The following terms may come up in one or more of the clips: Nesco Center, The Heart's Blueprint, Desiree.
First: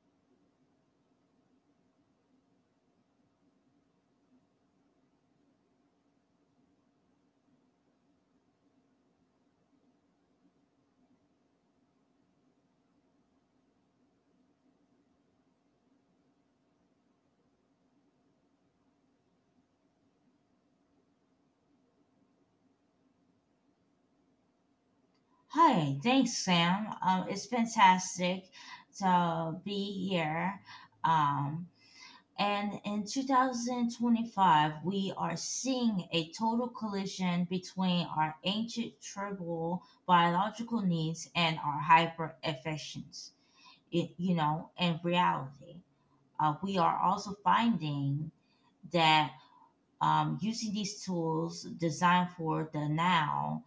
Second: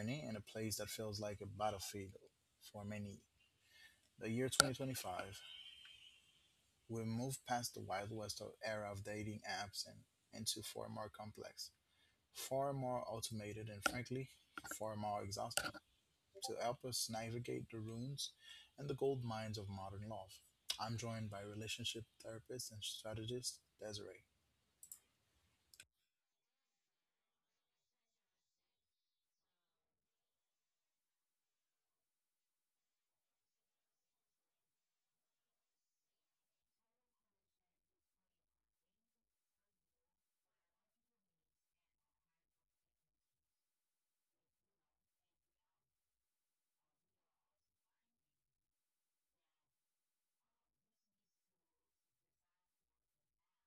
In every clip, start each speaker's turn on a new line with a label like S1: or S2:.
S1: journey in a place that feels like a battlefield for many. The year 2025, we move past the Wild West era of dating apps and into far more complex, far more automated, and frankly, far more exhausting to help us navigate the ruins and the gold mines of modern love. I'm joined by relationship therapist and strategist Desiree.
S2: Hi, thanks, Sam. It's fantastic to be here. Um, and in 2025, we are seeing a total collision between our ancient tribal biological needs and our hyper efficiency, you know, and reality. We are also finding that, using these tools designed for the now,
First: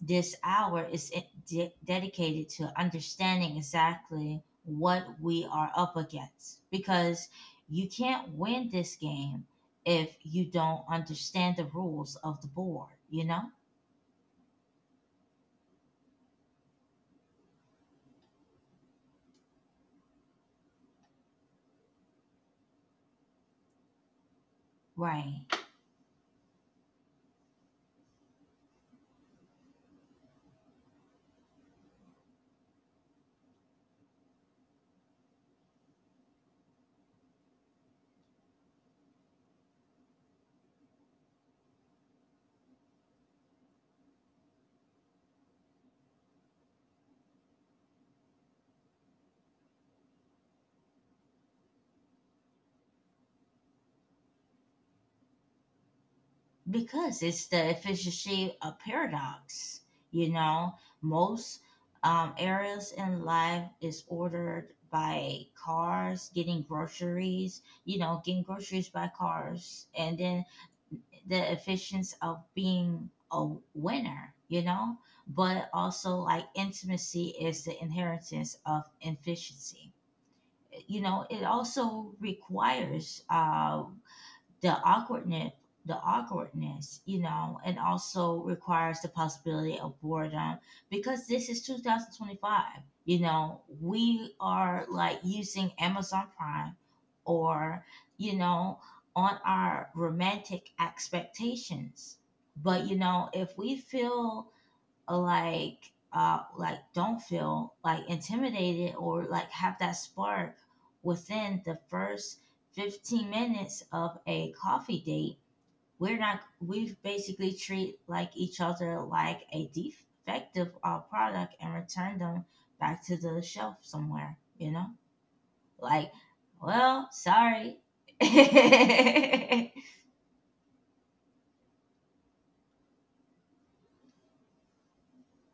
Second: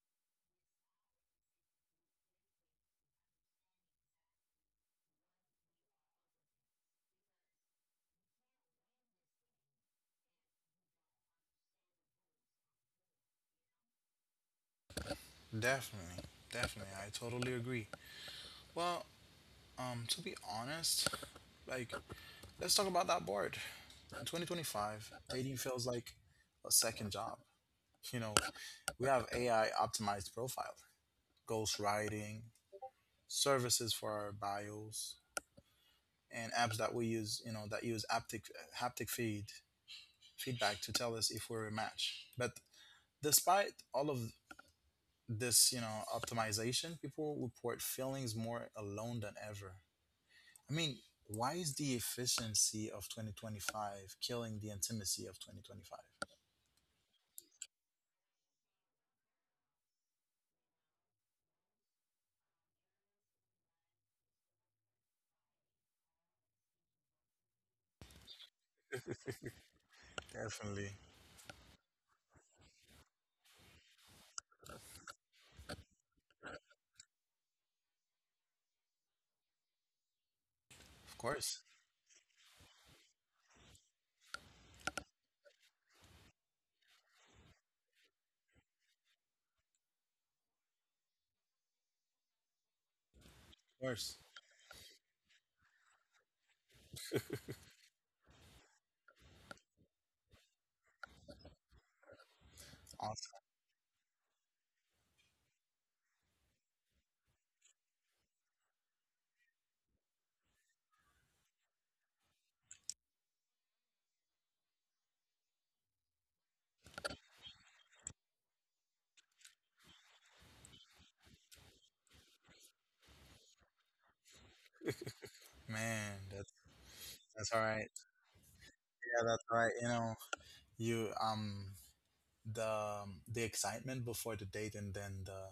S2: this hour is dedicated to understanding exactly what we are up against, because you can't win this game if you don't understand the rules of the board, you know?
S1: Definitely, definitely. I totally agree. Well, to be honest, like let's talk about that board. In 2025, dating
S2: Right.
S1: feels like a second job. You know, we have AI optimized profile, ghost writing, services for our bios, and apps that we use, that use haptic feedback to tell us if we're a match. But despite all of this, optimization, people report feelings more alone than ever. I mean, why is the efficiency of 2025 killing the intimacy of 2025?
S2: Because it's the efficiency of paradox, you know? Most areas in life is ordered by cars, getting groceries, you know, getting groceries by cars, and then
S1: Definitely.
S2: the efficiency of being a winner, you know, but also like intimacy is the inheritance of efficiency. You
S1: Of
S2: know, it
S1: course.
S2: also requires the awkwardness, you know, and also requires the possibility of boredom, because this is 2025. You know,
S1: Of course.
S2: we are like using Amazon Prime or, you know, on our romantic expectations. But you know,
S1: Awesome.
S2: if we feel like don't feel like intimidated or like have that spark within the first 15 minutes of a coffee date, we're not we basically treat like each other like a defective product and return them back to the shelf somewhere, you know. Like,
S1: Man, that's
S2: well,
S1: that's all
S2: sorry.
S1: right. Yeah, that's all right. You know, you the excitement before the date and then the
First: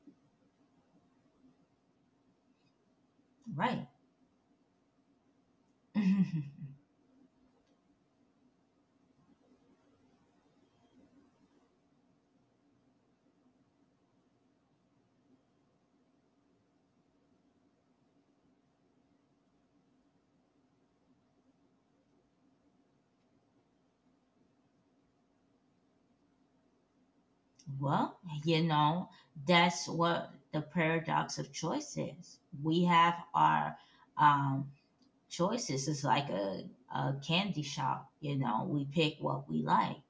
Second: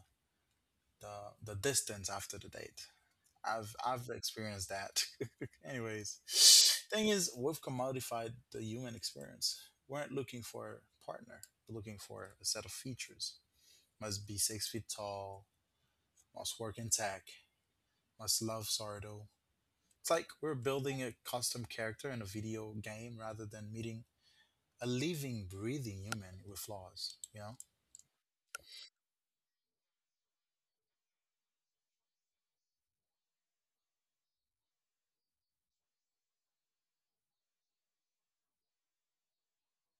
S1: the the distance after the date. I've
S2: Right.
S1: I've experienced that. Anyways, thing is, we've commodified the human experience. We aren't looking for a partner. We're looking for a set of features. Must be 6 feet tall, must work in tech, must love Sardo. It's like we're building a custom character in a video game rather than meeting a living, breathing human with flaws, you know?
S2: Well, you know, that's what the paradox of choice is. We have our um, choices is like a candy shop. You know, we pick what we like.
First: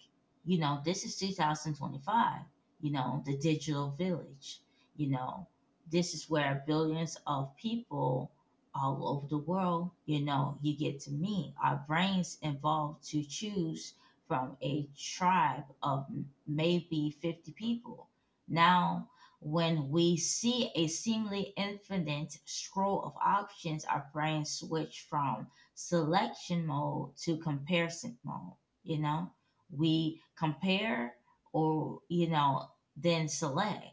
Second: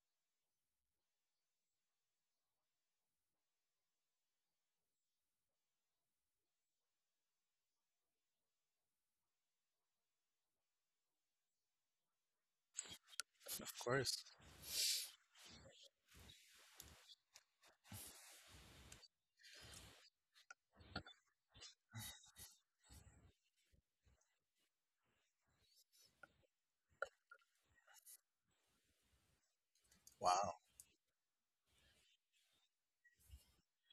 S2: You know, this is 2025. You know, the digital village, you know, this is where billions of people all over the world, you know, you get to meet our brains involved to
S1: Of
S2: choose
S1: course.
S2: from a tribe of maybe 50 people. Now, when we see a seemingly infinite scroll of options, our brains switch from selection mode to comparison mode. You know, we
S1: Wow.
S2: compare or, you know, then select.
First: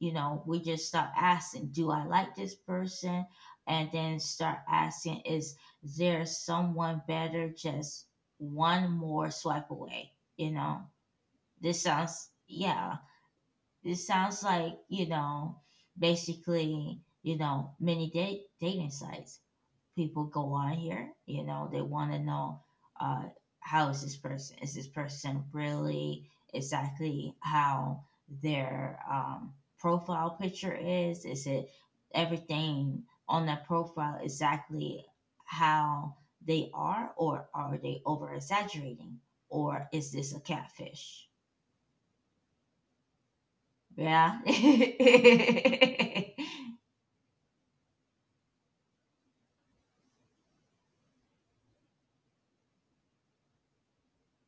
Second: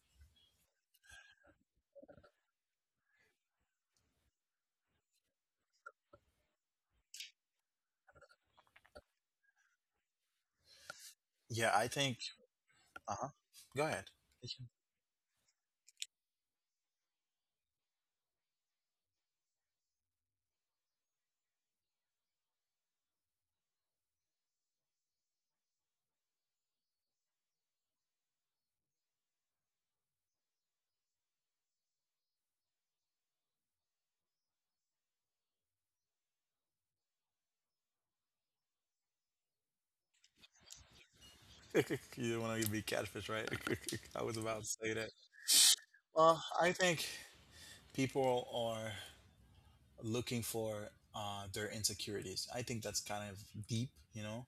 S2: You know, we just start asking, do I like this person? And then start asking, is there someone better just one more swipe away? You know,
S1: Yeah,
S2: this
S1: I think.
S2: sounds, yeah,
S1: Uh huh. Go
S2: it
S1: ahead.
S2: sounds like, you know, basically, you know, many dating sites. People go on here, you know, they want to know uh, how is this person? Is this person really exactly how their profile picture is? Is it everything on that profile exactly how they are, or are they over exaggerating? Or is this a catfish?
S1: You don't want to be catfish, right? I was
S2: Yeah.
S1: about to say that. Well, I think people are looking for their insecurities. I think that's kind of deep, you know.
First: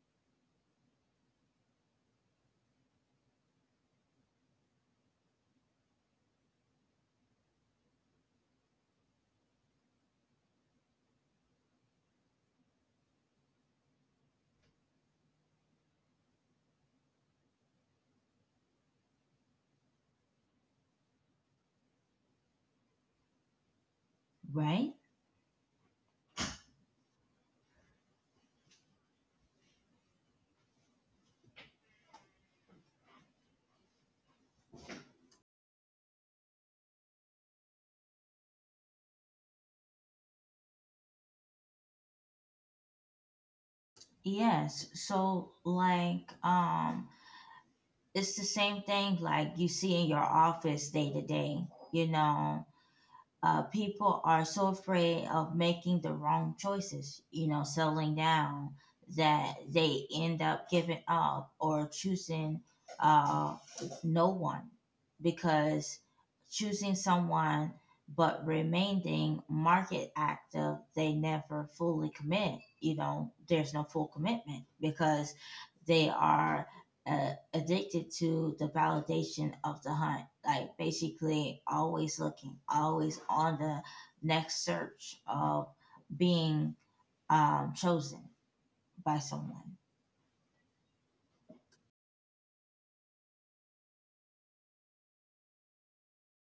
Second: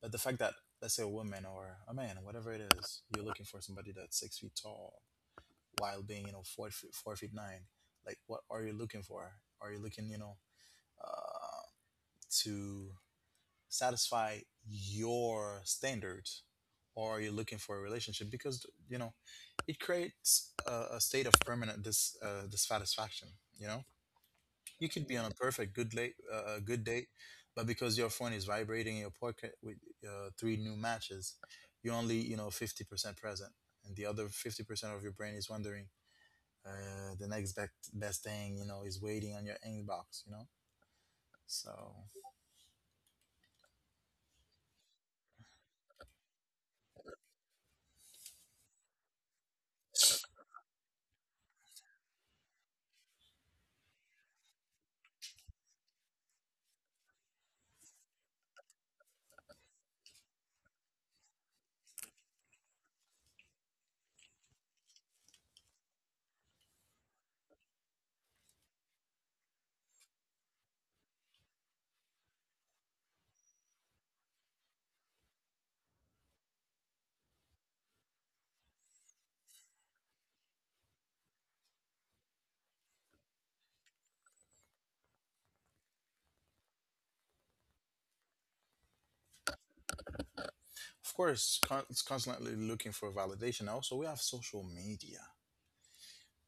S1: But the fact that let's say a woman or a man, whatever it is, you're looking for somebody that's 6 feet tall while being 4 feet, 4 feet nine. Like, what are you looking for? Are you looking uh, to satisfy your standards, or are you looking for a relationship? Because you know, it creates a state of permanent dissatisfaction. You know, you
S2: Right?
S1: could be on a good date, but because your phone is vibrating in your pocket with three new matches, you're only 50% present, and the other 50% of your brain is wondering. The next best thing you know is waiting on your inbox. You know, so of
S2: Yes. So like, it's the same thing like you see in your office day to day, you know. People are so afraid of making the wrong choices, you know, settling down, that they end up giving up or choosing uh, no one, because choosing someone but remaining market active, they never fully commit. You know, there's no full commitment because they are. uh Addicted to the validation of the hunt, like basically always looking, always on the next search of being chosen by someone.
S1: it's constantly looking for validation. Also, we have social media.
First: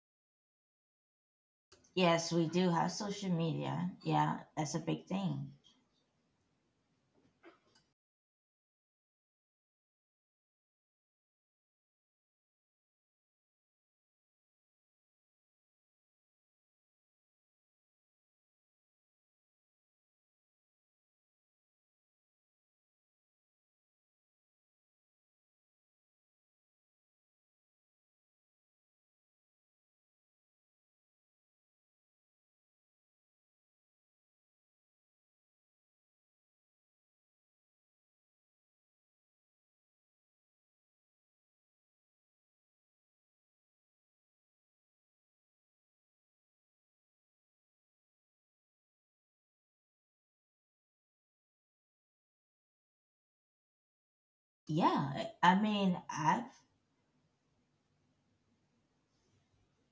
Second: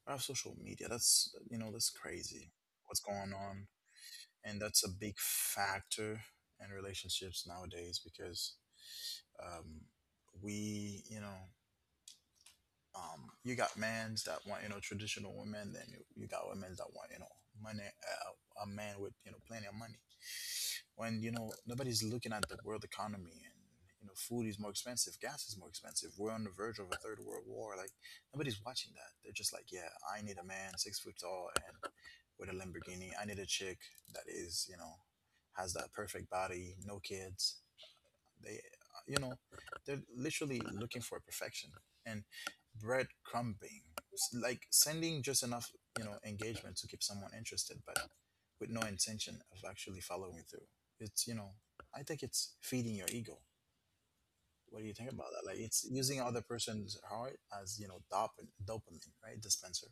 S1: We have social media. That's you know that's
S2: Yes, we
S1: crazy.
S2: do have
S1: What's
S2: social
S1: going on,
S2: media, yeah,
S1: and
S2: that's a
S1: that's a
S2: big
S1: big
S2: thing.
S1: factor in relationships nowadays because Um, we, you know, you got mans that want, you know, traditional women. Then you got women that want, you know, money, a man with, you know, plenty of money. When, you know, nobody's looking at the world economy and, you know, food is more expensive, gas is more expensive. We're on the verge of a third world war. Like, nobody's watching that. They're just like, yeah, I need a man 6 foot tall and with a Lamborghini. I need a chick that is, you know, has that perfect body, no kids, they, you know, they're literally looking for perfection and breadcrumbing, like sending just enough, you know, engagement to keep someone interested, but with no intention of actually following through. It's, you know, I think it's feeding your ego. What do you think
S2: Yeah,
S1: about that?
S2: i
S1: Like it's
S2: mean
S1: using other
S2: i've
S1: person's heart as, you know, dopamine, dopamine, right? Dispenser.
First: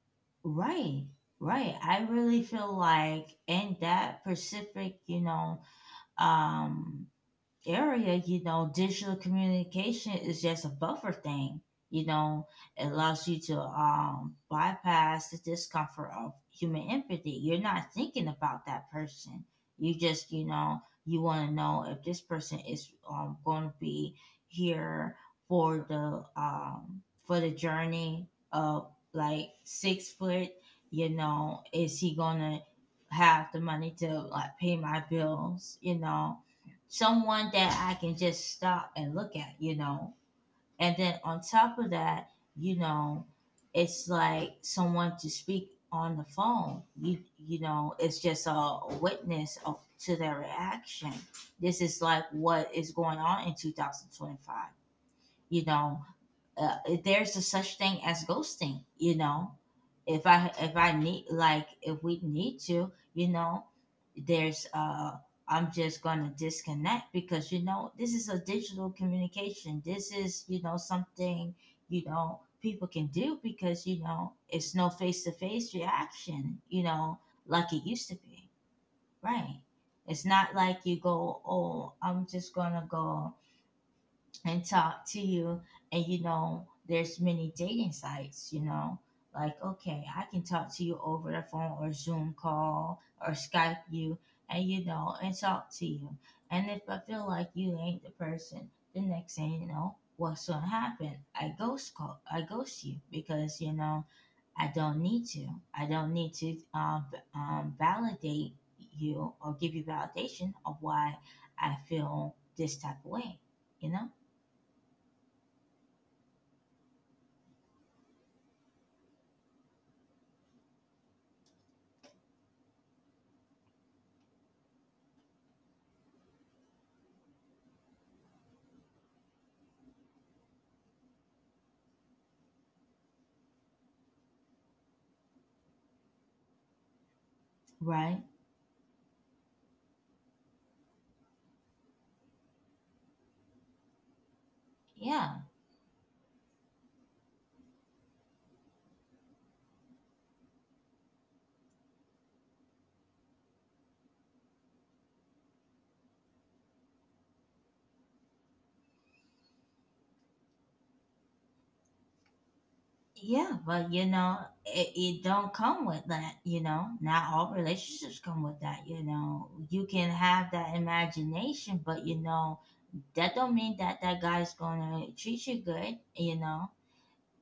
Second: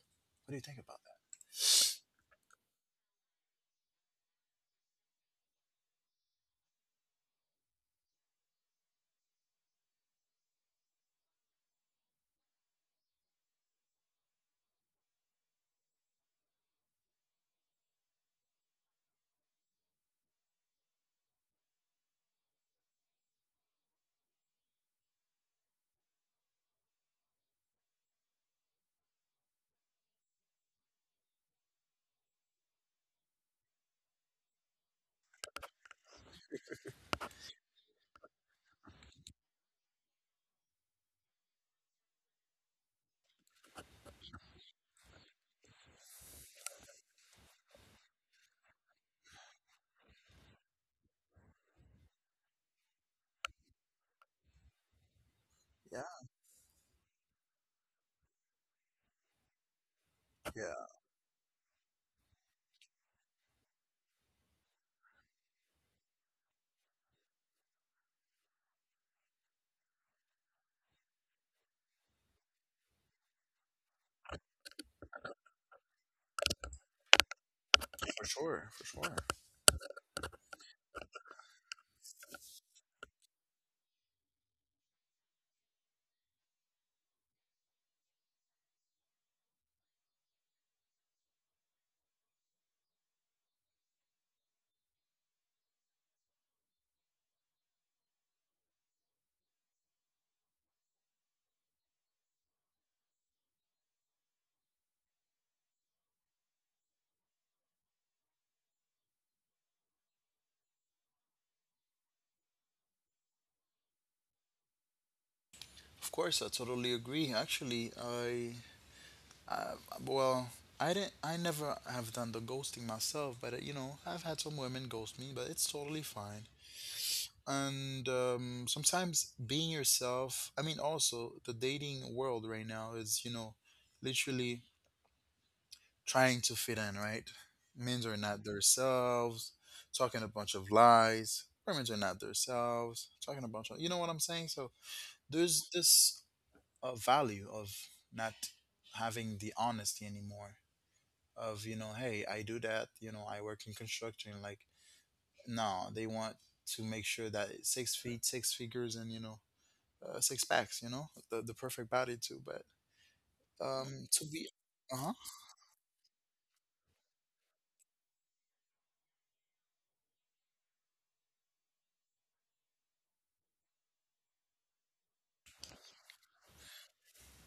S1: What do you think about
S2: right,
S1: that?
S2: right, I really feel like in that specific, you know, um area, you know, digital communication is just a buffer thing. You know, it allows you to bypass the discomfort of human empathy. You're not thinking about that person. You just, you know, you want to know if this person is going to be here for the um, for the journey of like 6 foot. You know, is he gonna have the money to like pay my bills? You know, someone that I can just stop and look at, you know. And then on top of that, you know, it's like someone to speak on the phone. You know, it's just a witness of, to their reaction. This is like what is going on in 2025, you
S1: Yeah,
S2: know. If there's a such thing as ghosting, you know, if i if
S1: yeah,
S2: i need, like, if we need to, you know, there's I'm just gonna disconnect, because, you know, this is a digital communication, this is, you know, something, you know, people can do, because, you know, it's no face-to-face reaction, you know, like it used to
S1: for
S2: be.
S1: sure, for sure.
S2: Right. It's not like you go, oh, I'm just gonna go and talk to you, and you know, there's many dating sites, you know, like, okay, I can talk to you over the phone or Zoom call or Skype you, and you know, and talk to you. And if I feel like you ain't the person, the next thing you know what's gonna happen, I ghost call, I ghost you, because, you know, I don't need to. I don't need to validate you or give you validation of why I feel this type of way. You know.
S1: Of course, I totally agree. Actually, I Uh, well, I didn't. I never have done the ghosting myself, but you know, I've had some women ghost me, but it's totally fine. And sometimes being yourself. I mean, also the dating world right now is you know, literally trying to fit in. Right, men are
S2: Right.
S1: not themselves, talking a bunch of lies. Women are not themselves, talking a bunch of. You know what I'm saying? So
S2: Yeah.
S1: there's this value of not having the honesty anymore of you know hey I do that you know I work in construction like no they want to make sure that it's 6 feet six figures and you know six packs you know the perfect body too but
S2: Yeah. But you
S1: to
S2: know,
S1: be
S2: it,
S1: uh-huh
S2: it don't come with that, you know. Not all relationships come with that, you know. You can have that imagination, but you know, that don't mean that that guy's gonna treat you good, you know.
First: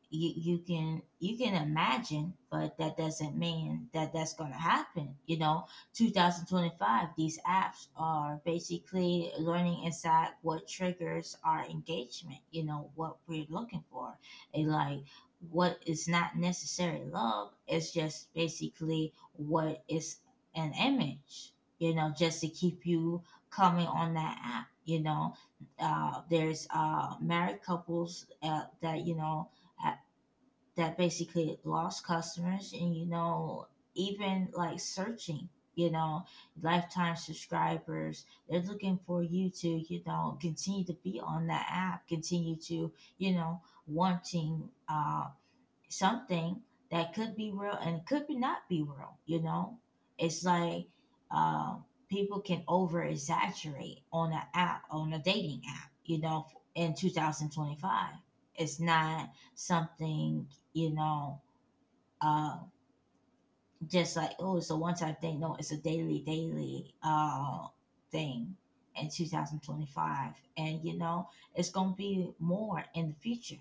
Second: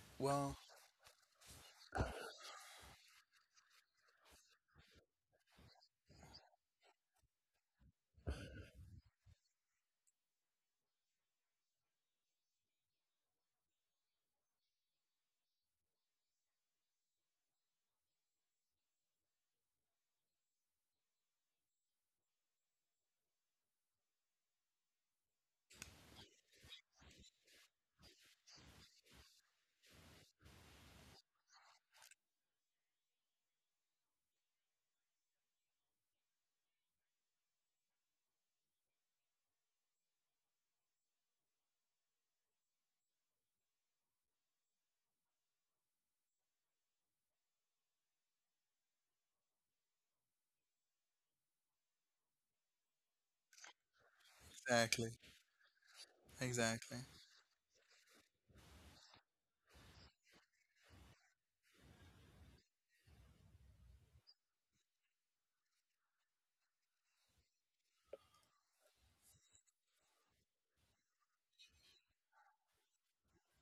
S2: you
S1: well
S2: you can you can imagine, but that doesn't mean that that's going to happen, you know. 2025, these apps are basically learning inside what triggers our engagement, you know, what we're looking for, and like, what is not necessary love, it's just basically what is an image, you know, just to keep you coming on that app, you know. There's Married couples, that, you know, that basically lost customers, and you know, even like searching, you know, lifetime subscribers, they're looking for you to, you know, continue to be on that app, continue to, you know, wanting something that could be real and could be not be real, you know. It's like, uh, people can over exaggerate on an app,
S1: exactly
S2: on a dating app, you know. In
S1: exactly
S2: 2025, it's not something, you know, uh, just like, oh, it's a one-time thing. No, it's a daily thing in 2025, and you know, it's gonna be more in the future.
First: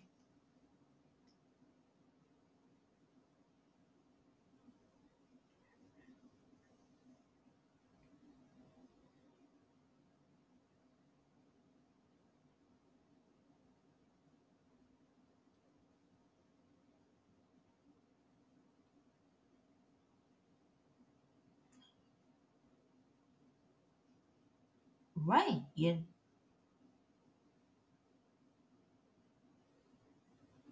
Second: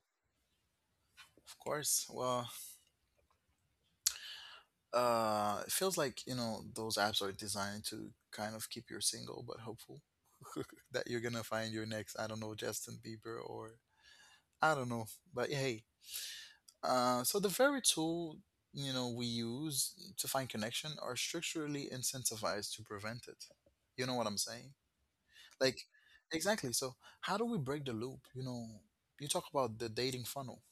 S1: of course well it feels like you know those apps are designed to kind of keep you single but hopeful that you're gonna find your next I don't know justin bieber or I don't know but hey so the very tool you know we use to find connection are structurally incentivized to prevent it. You know what I'm saying?
S2: right
S1: Like
S2: you
S1: exactly. So how do we break the loop? You know, you talk about the dating funnel.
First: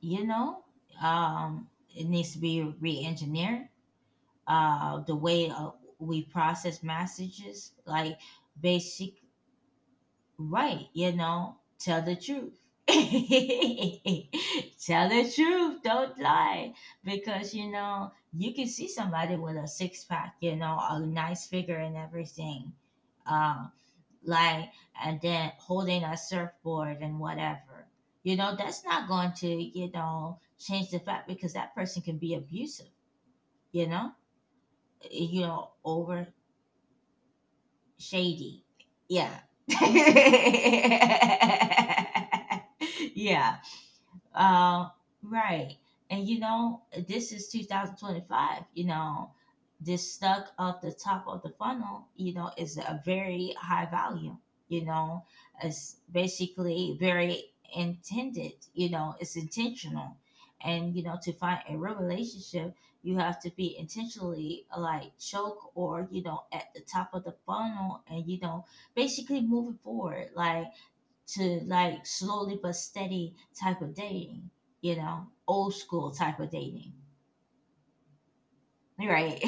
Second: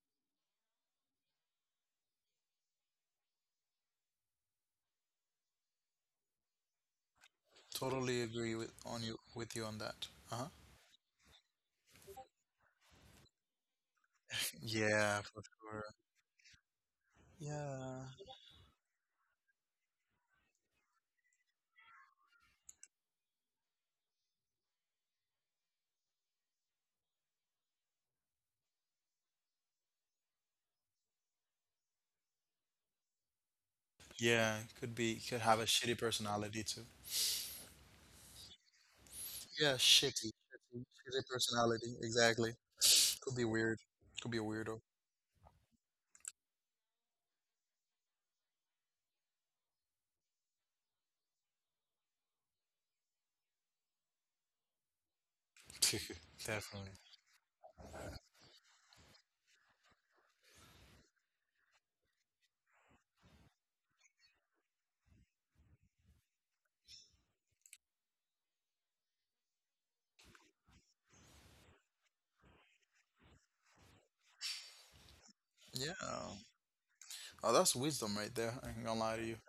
S2: you know, um it needs to be re-engineered, the way we process messages, like
S1: Totally agree with on
S2: basic.
S1: you with you on that. Uh-huh.
S2: Right, you know, tell the truth. Tell
S1: Yeah,
S2: the
S1: for
S2: truth,
S1: sure.
S2: don't lie, because you
S1: Yeah.
S2: know, you can see somebody with a six-pack, you know, a nice figure and everything. Um, like, and then holding a surfboard and whatever. You know, that's not going to, you know, change the fact, because that person can be abusive, you know.
S1: Yeah, could
S2: Eh,
S1: be could
S2: you
S1: have a
S2: know,
S1: shitty
S2: over
S1: personality too.
S2: shady. Yeah.
S1: Yeah, shitty. Shitty shitty personality, exactly. Could be
S2: Yeah.
S1: weird. Could be a weirdo.
S2: Uh, right. And you know, this is 2025. You know, this stuck up the top of the funnel, you know, is a very high value. You know, it's
S1: Definitely.
S2: basically very intended, you know, it's intentional. And, you know, to find a real relationship, you have to be intentionally like choke, or, you know, at the top of the funnel, and, you know, basically moving forward. Like, to like slowly but steady type of dating, you know, old school
S1: Yeah.
S2: type of dating,
S1: Oh, that's wisdom right there. I ain't gonna lie to you.
S2: right?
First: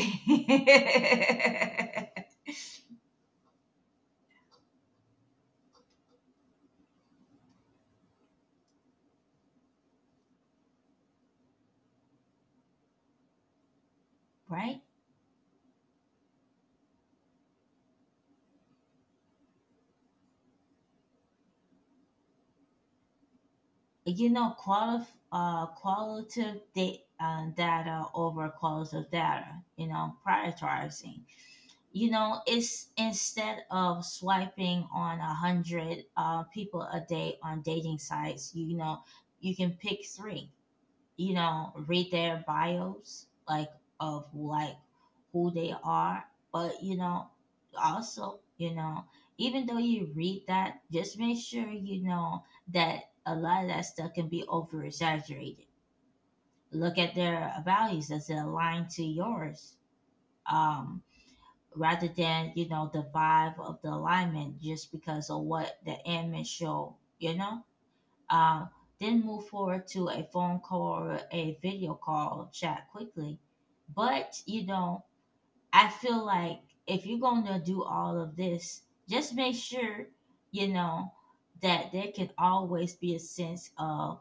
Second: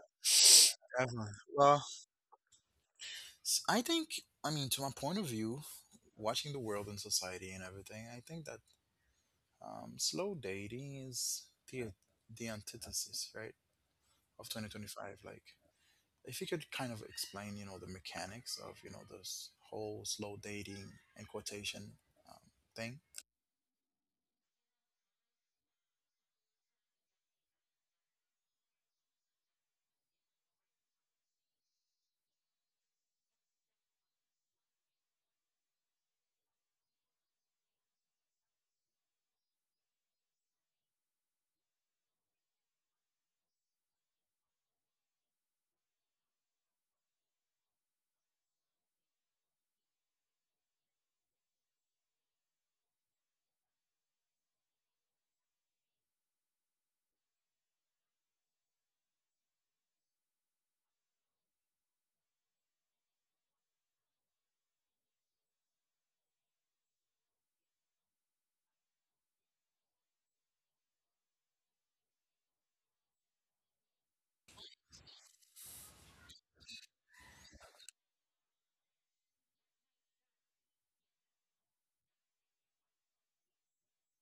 S1: Definitely. Well, I think, I mean, to my point of view, watching the world and society and everything, I think that slow dating is the the antithesis, right, of
S2: Right?
S1: 2025. Like, if you could kind of explain, you know, the mechanics of, you know, this whole slow dating and quotation um, thing.
S2: You know, qualitative data, data over qualitative data, you know, prioritizing. You know, it's instead of swiping on 100 people a day on dating sites, you know, you can pick three, you know, read their bios, like, of like who they are. But you know, also, you know, even though you read that, just make sure, you know, that a lot of that stuff can be over exaggerated. Look at their values, does it align to yours, um rather than, you know, the vibe of the alignment just because of what the image show, you know. uh, then move forward to a phone call or a video call chat quickly. But, you know, I feel like if you're going to do all of this, just make sure, you know, that there can always be a sense of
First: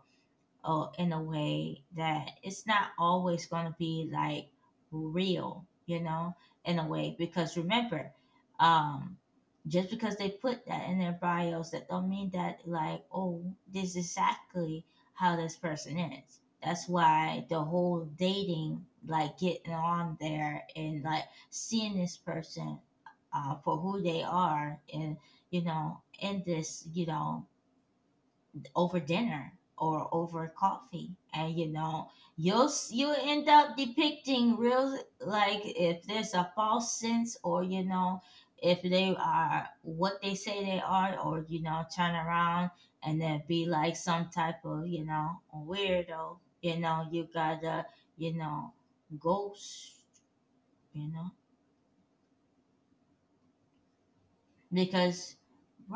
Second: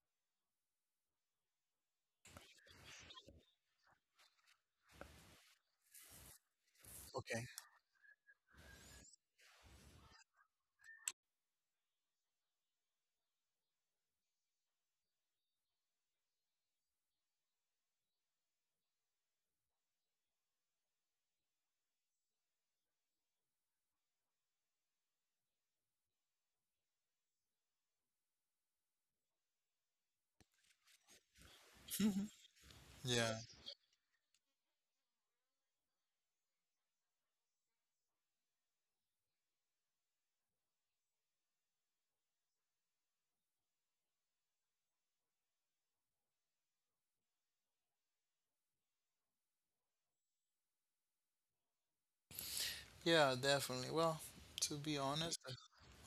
S2: in a way that it's not always going to be like real, you know, in a way.
S1: Okay.
S2: Because remember, um, just because they put that in their bios, that don't mean that like, oh, this is exactly how this person is. That's why the whole dating, like getting on there and like seeing this person for who they are, and you know, in this, you know, over dinner or over coffee and
S1: Yeah.
S2: you end up depicting real, like if there's a false sense, or you know if they are what they say they are, or you know turn around and then be like some type of you know weirdo. You know, you gotta, you know, ghost, you know.
S1: Yeah, definitely. Well, to be honest,
S2: Because,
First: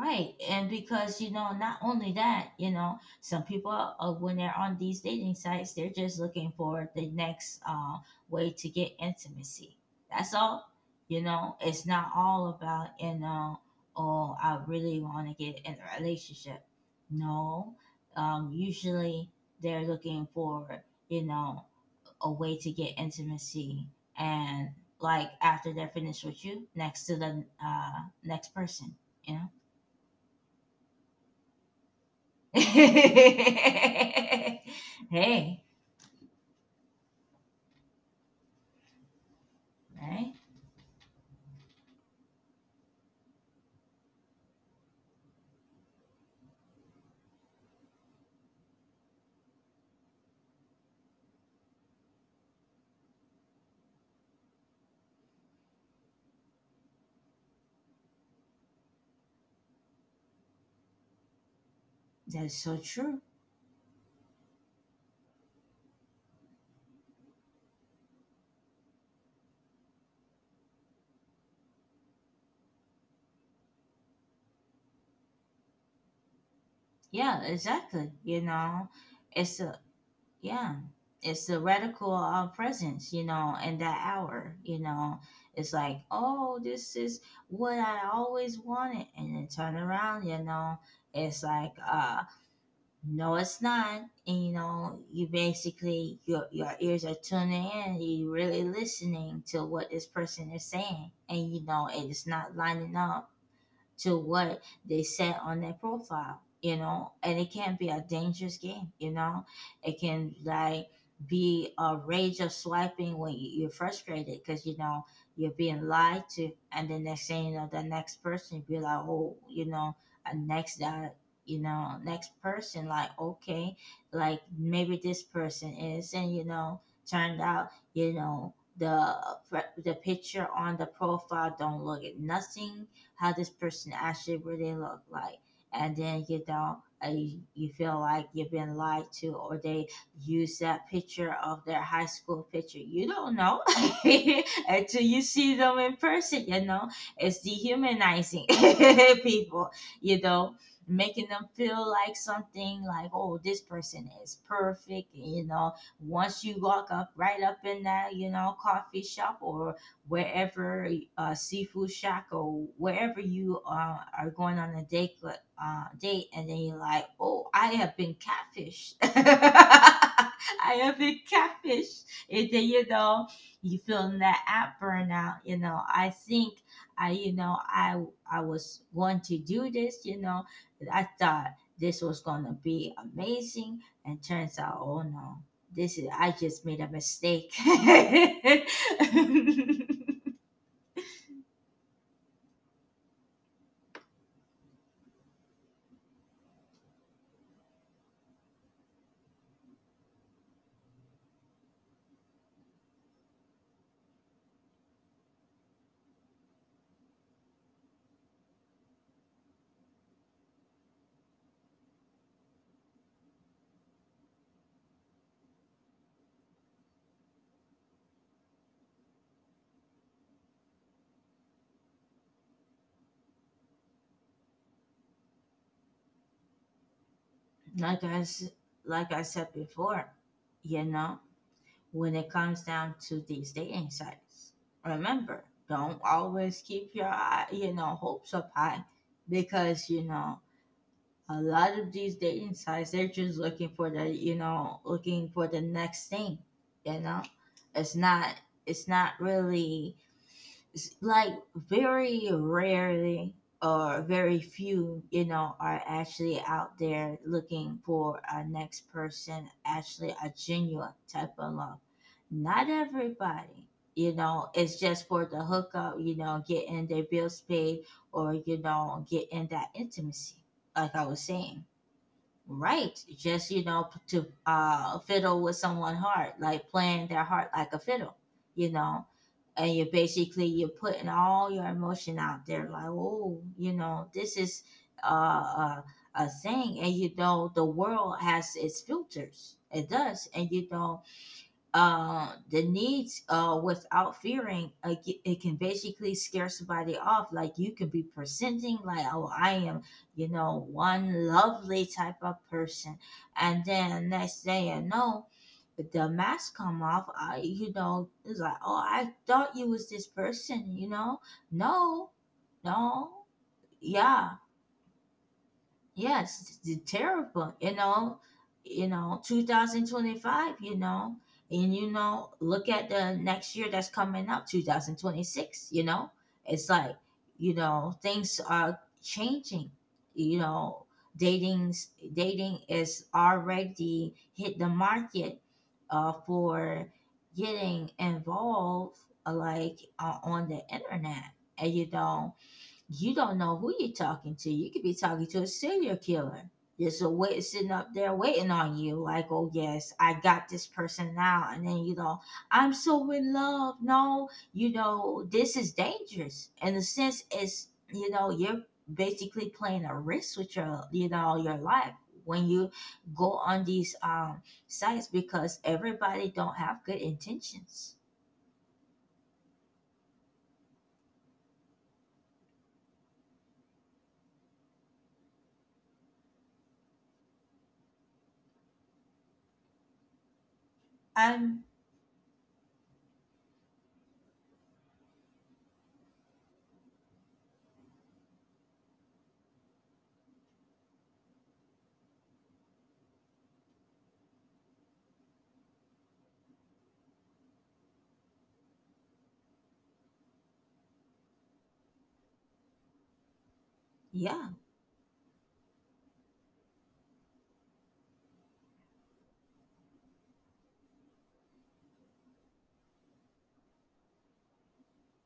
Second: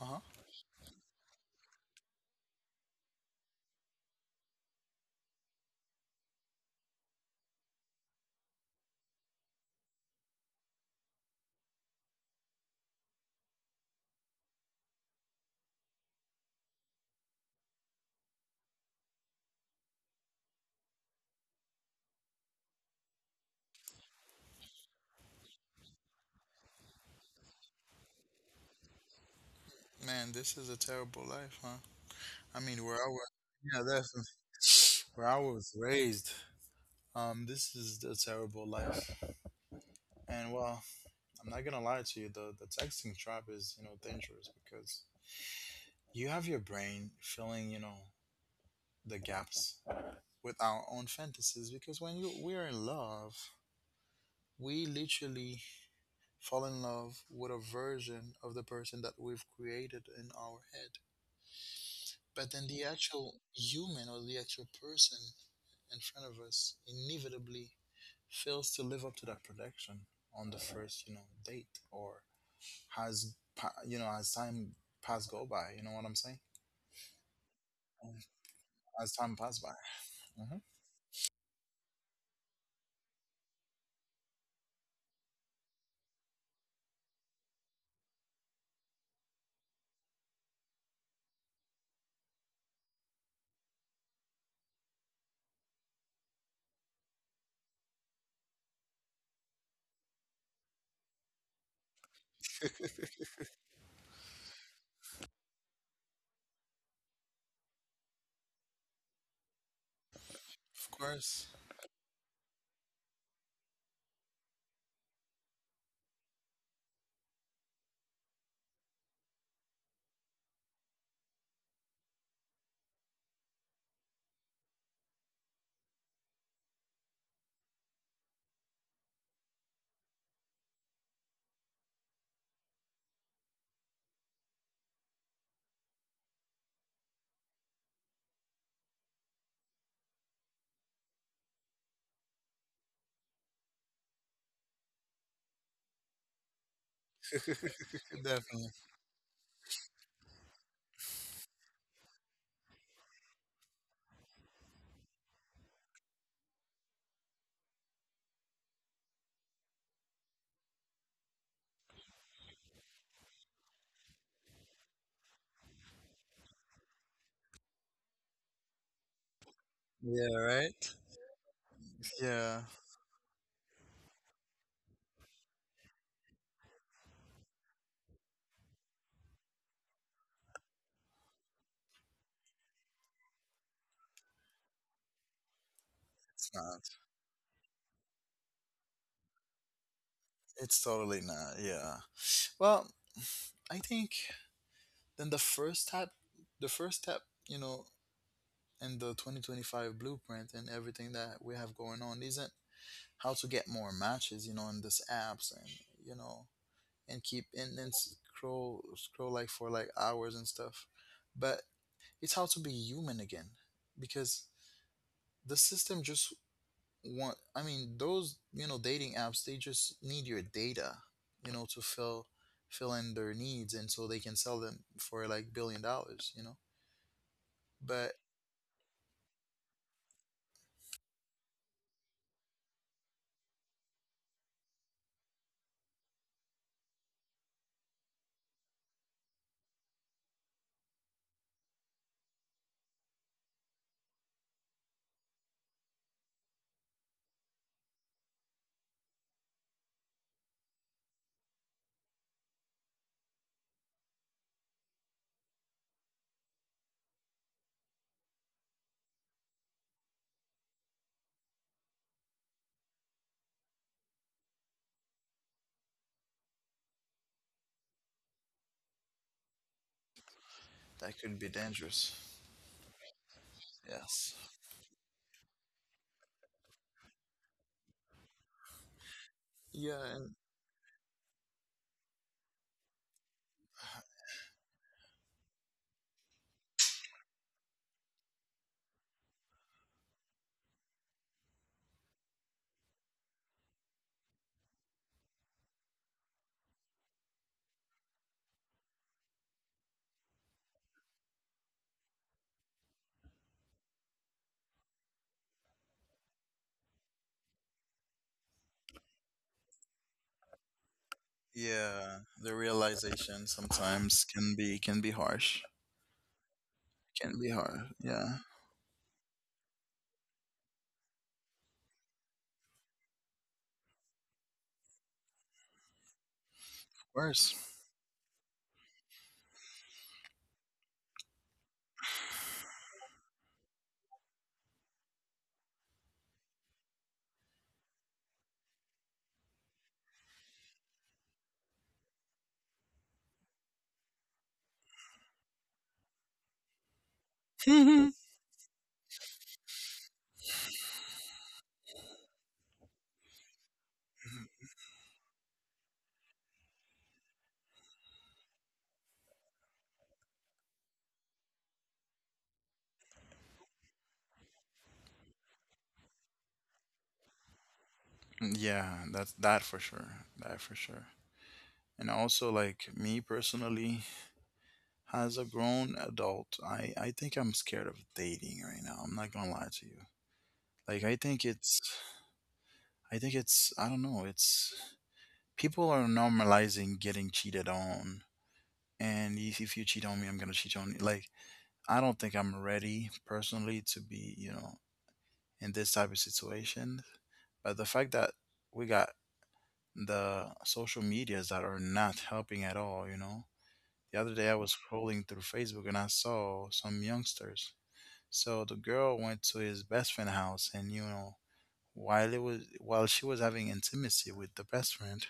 S1: uh huh.
S2: and because you know, not only that, you know, some people, when they're on these dating sites they're just looking for the next way to get intimacy. That's all. You know, it's not all about, you know, oh, I really want to get in a relationship. No. Usually they're looking for, you know, a way to get intimacy, and like after they're finished with you, next to the next person, you know.
S1: Man, this is a terrible life, huh? I mean, where I was, yeah, definitely. Where I
S2: Hey.
S1: was raised, this is a terrible life.
S2: Right.
S1: And well, I'm not gonna lie to you, the texting trap is, you know, dangerous because you have your brain filling, you know, the gaps with our own fantasies. Because when you we're in love, we literally fall in love with a version of the person that we've created in our head. But
S2: That's
S1: then
S2: so
S1: the
S2: true.
S1: actual human or the actual person in front of us inevitably fails to live up to that prediction on the first, you know, date or has, you know, as time pass go by, you know what I'm saying?
S2: Yeah, exactly,
S1: Um,
S2: you know.
S1: As time pass
S2: It's
S1: by.
S2: a,
S1: Hmm.
S2: yeah, it's the radical presence, you know, in that hour, you know. It's like, oh, this is what I always wanted, and then turn around, you know. It's like, uh, no, it's not. And you know, you basically, your ears are tuning in. You're really listening to what this person is saying, and you know it is not lining up to what they set on their profile, you know, and it can be a dangerous game, you know. It can
S1: Of
S2: like
S1: course.
S2: be a rage of swiping when you're frustrated because you know you're being lied to, and the next thing you know, the next person be like, oh, you know, a next that. You know, next person, like, okay, like maybe this person is, and you know, turned out, you know, the picture on the profile don't look at nothing how this person actually really look like. And then you know, you feel like you've been lied to, or they use that picture of their high school picture, you don't know. Until you see them in person, you know, it's dehumanizing.
S1: Definitely.
S2: People, you know, making them feel like something, like, oh, this person is perfect. You know, once you walk up right up in that, you know, coffee shop, or wherever, seafood shack, or wherever you are going on a date, and then you're like, oh, I have been catfished.
S1: Yeah,
S2: I
S1: right?
S2: have been catfished. And
S1: Yeah.
S2: then you know, you feeling that app burnout. You know, I think I you know I was going to do this, you know. I thought this was gonna be amazing, and turns out, oh no, this is, I
S1: It's
S2: just made a
S1: not.
S2: mistake. Like
S1: It's totally not. Yeah. Well, I think then the first step, you know, in the 2025 blueprint and everything that we have going on isn't how to get more matches, you know, in this apps and you know, and keep and then scroll like for like hours and stuff. But it's how to be human again because the system just want I mean, those, you know, dating apps, they just need your data, you know, to fill in their needs and so they can sell them for like billion dollars, you know.
S2: I
S1: But
S2: s- like I said before, you know, when it comes down to these dating sites, remember, don't always keep your you know hopes up high, because you know a lot of these dating sites, they're just looking for the, you know, looking for the next thing, you know. It's not, it's not really, like very rarely, or very few, you know, are actually out there looking for a next person, actually a genuine type of love. Not everybody, you know, it's just for the hookup, you know, getting their bills paid, or, you know, getting that intimacy, like I
S1: that
S2: was
S1: could be
S2: saying.
S1: dangerous.
S2: Right. Just, you know, p- to
S1: Yes.
S2: uh, fiddle with someone's heart, like playing their heart like a fiddle, you know. And you're
S1: Yeah, and
S2: basically, you're putting all your emotion out there, like, oh, you know, this is a a, thing. And, you know, the world has its filters. It does. And, you know, the needs without fearing, it can basically scare somebody off. Like, you can be presenting, like, oh, I am, you know, one lovely type of person, and then next day, you know, the mask come off. I, you know, it's like, oh, I thought you was this person, you know. No.
S1: yeah, the
S2: No.
S1: realization sometimes
S2: Yeah.
S1: can be harsh.
S2: Yes, it's
S1: Can be
S2: terrible.
S1: hard. Yeah. Of
S2: You know, 2025. You know, and you know, look at the next year that's coming up, 2026. You know, it's like, you
S1: course.
S2: know, things are changing. You know, dating dating is already hit the market for getting involved, like on the internet, and you know you don't know who you're talking to. You could be talking to a serial killer. Just a wait sitting up there waiting on you, like, oh yes, I got this person now. And then you know, I'm so in love. No, you know, this is dangerous. In the sense is, you know, you're basically playing a risk with your, you know, your life when you go on these sites, because everybody don't have good intentions.
S1: Yeah, that's that for sure. That for sure. And also like me personally, as a grown adult, I think I'm scared of dating right now. I'm not gonna lie to you. Like
S2: Um
S1: I think it's I don't know, it's people are normalizing getting cheated on. And if you cheat on me, I'm gonna cheat on you. Like I don't think I'm ready personally to be, you know, in this type of situation. But the fact that we got the social medias that are not helping at all, you know. The other day I
S2: yeah,
S1: was scrolling through Facebook and I saw some youngsters. So the girl went to his best friend house and you know, while she was having intimacy with the best friend,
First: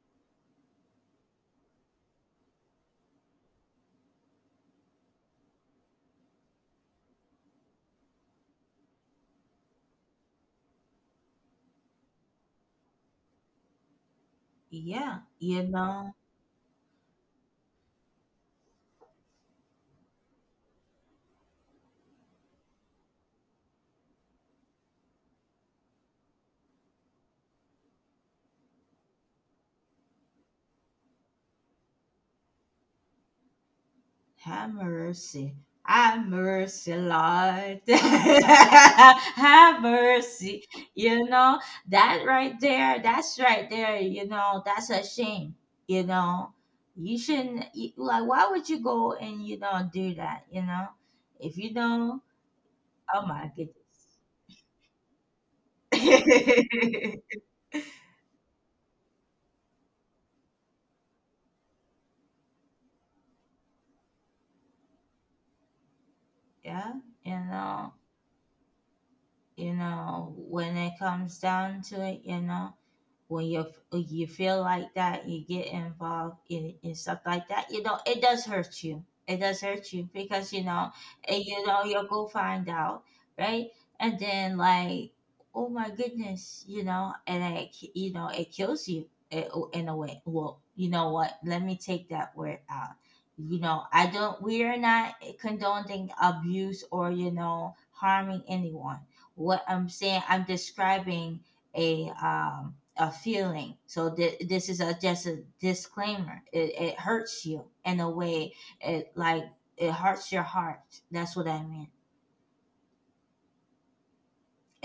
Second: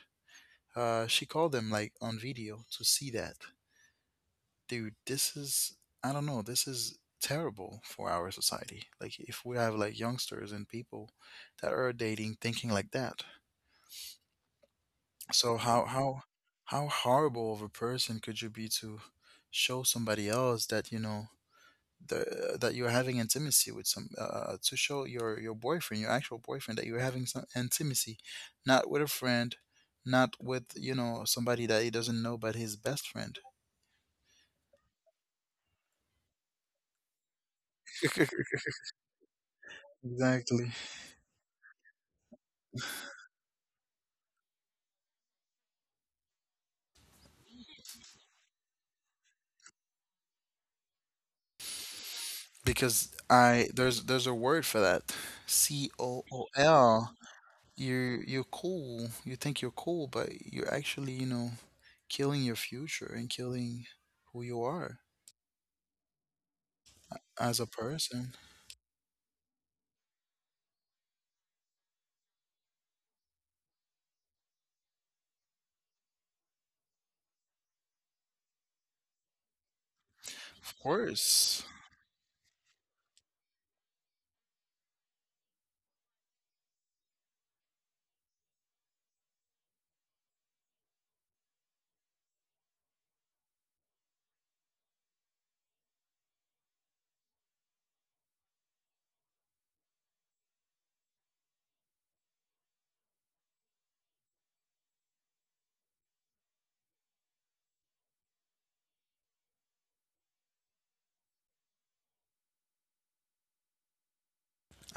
S1: she called them like on video to see that. Dude, this is I don't know, this is terrible for our society. Like if we have like youngsters and people that are dating thinking like that.
S2: yeah,
S1: So
S2: you
S1: how
S2: know.
S1: how how horrible of a person could you be to show somebody else that you know that you're having intimacy with some to show your boyfriend, your actual boyfriend, that you're having some intimacy, not with a friend, not with you know somebody that he doesn't know, but his best friend.
S2: Have mercy. Have mercy, Lord. Have mercy.
S1: Exactly.
S2: You know, that right there, that's right there, you know, that's a shame. You know, you shouldn't, you, like, why would you go and, you know, do that, you know? If you know,
S1: Because
S2: oh my
S1: I
S2: goodness.
S1: there's a word for that. cool. You're cool. You think you're cool, but you're actually, you know, killing your future and killing who you are
S2: Yeah, you
S1: as a
S2: know,
S1: person.
S2: you know, when it comes down to it, you know, when you feel like that, you get involved in stuff like that. You know, it does hurt you. It does hurt you, because you
S1: Of
S2: know, and
S1: course.
S2: you know, you'll go find out, right? And then like, oh my goodness, you know, and it, you know, it kills you, oh, in a way. Well, you know what? Let me take that word out. You know, I don't. We are not condoning abuse or, you know, harming anyone. What I'm saying, I'm describing a feeling. So this is a just a disclaimer. It hurts you in a way. It, like, it hurts your heart. That's what I mean.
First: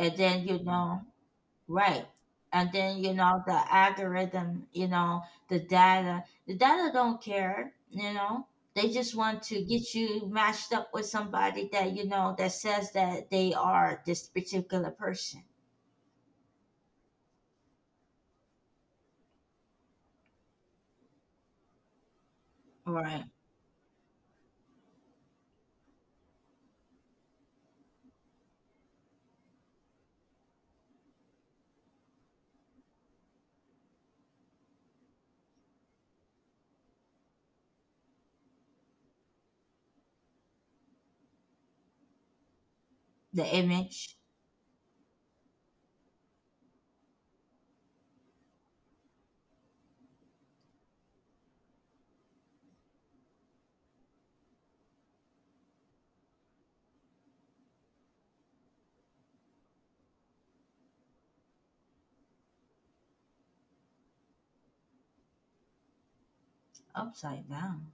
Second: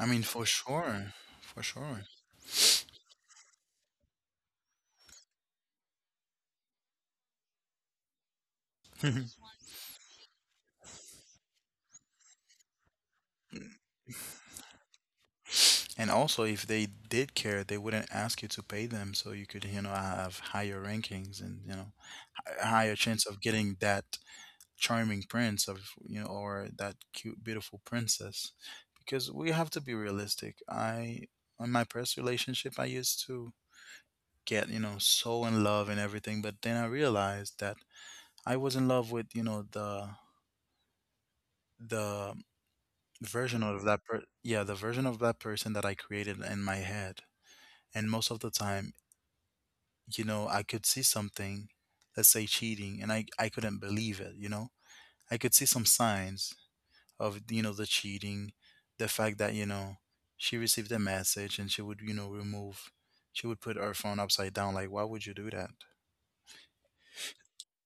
S1: I mean, for
S2: then you know,
S1: sure. For sure.
S2: right. And then you know the algorithm. You know the data. The data don't care. You know, they just
S1: And
S2: want to get you matched up with somebody that, you know, that says that they are this particular person.
S1: also, if they did care, they wouldn't ask you to pay them so you could, you know, have higher rankings and, you know, a higher
S2: Right.
S1: chance of getting that charming prince of, you know, or that cute, beautiful princess. Because we have to be realistic. I, in my past relationship, I used to get, you know, so in love and everything. But then I realized that I was in love with, you know, the
S2: The
S1: version of that
S2: image
S1: the version of that person that I created in my head. And most of the time, you know, I could see something, let's say, cheating, and I couldn't believe it, you know? I could see some signs of, you know, the cheating, the fact that, you know, she received a message and she would, you know, remove she would put her phone upside down. Like, why would you do that?
S2: upside down.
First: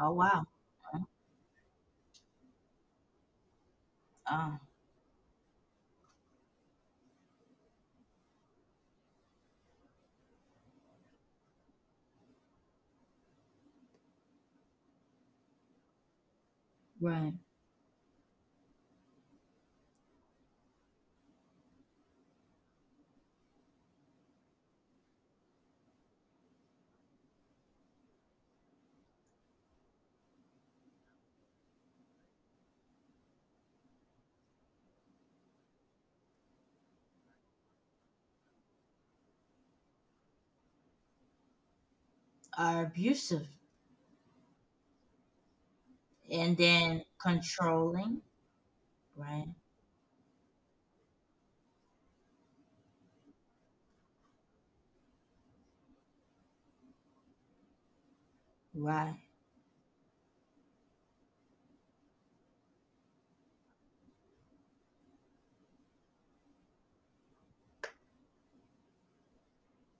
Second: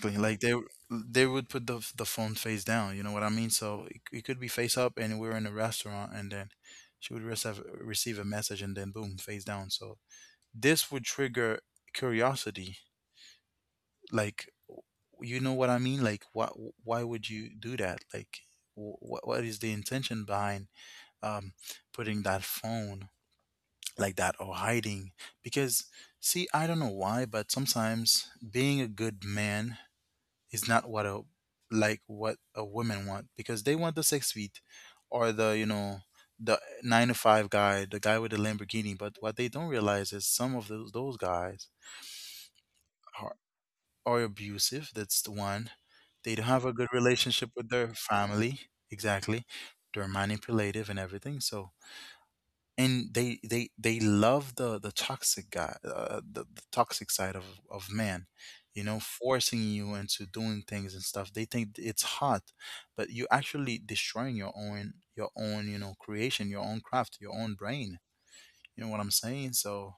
S2: Oh
S1: Like
S2: wow.
S1: they would put the phone face down. You know what I mean? So it could be
S2: uh,
S1: face up, and we're in a restaurant, and then she would receive a message, and then boom, face down. So this would trigger curiosity. Like, you know what I mean? Like, why would
S2: right.
S1: you do that? Like, what is the intention behind um putting that phone like that or hiding? Because, see, I don't know why, but sometimes being a good man is not what a woman want, because they want the 6 feet, or the, you know, the nine to five guy, the guy with the Lamborghini. But what they don't realize is some of those guys
S2: Are
S1: are,
S2: abusive,
S1: abusive. That's the one. They don't
S2: and
S1: have a good
S2: then
S1: relationship with their
S2: controlling.
S1: family. Exactly.
S2: Right.
S1: They're manipulative and everything. So, and they love the toxic guy, the toxic side of man. You know,
S2: Right.
S1: forcing you into doing things and stuff, they think it's hot, but you actually destroying your own, you know, creation, your own craft, your own brain. You know what I'm saying? So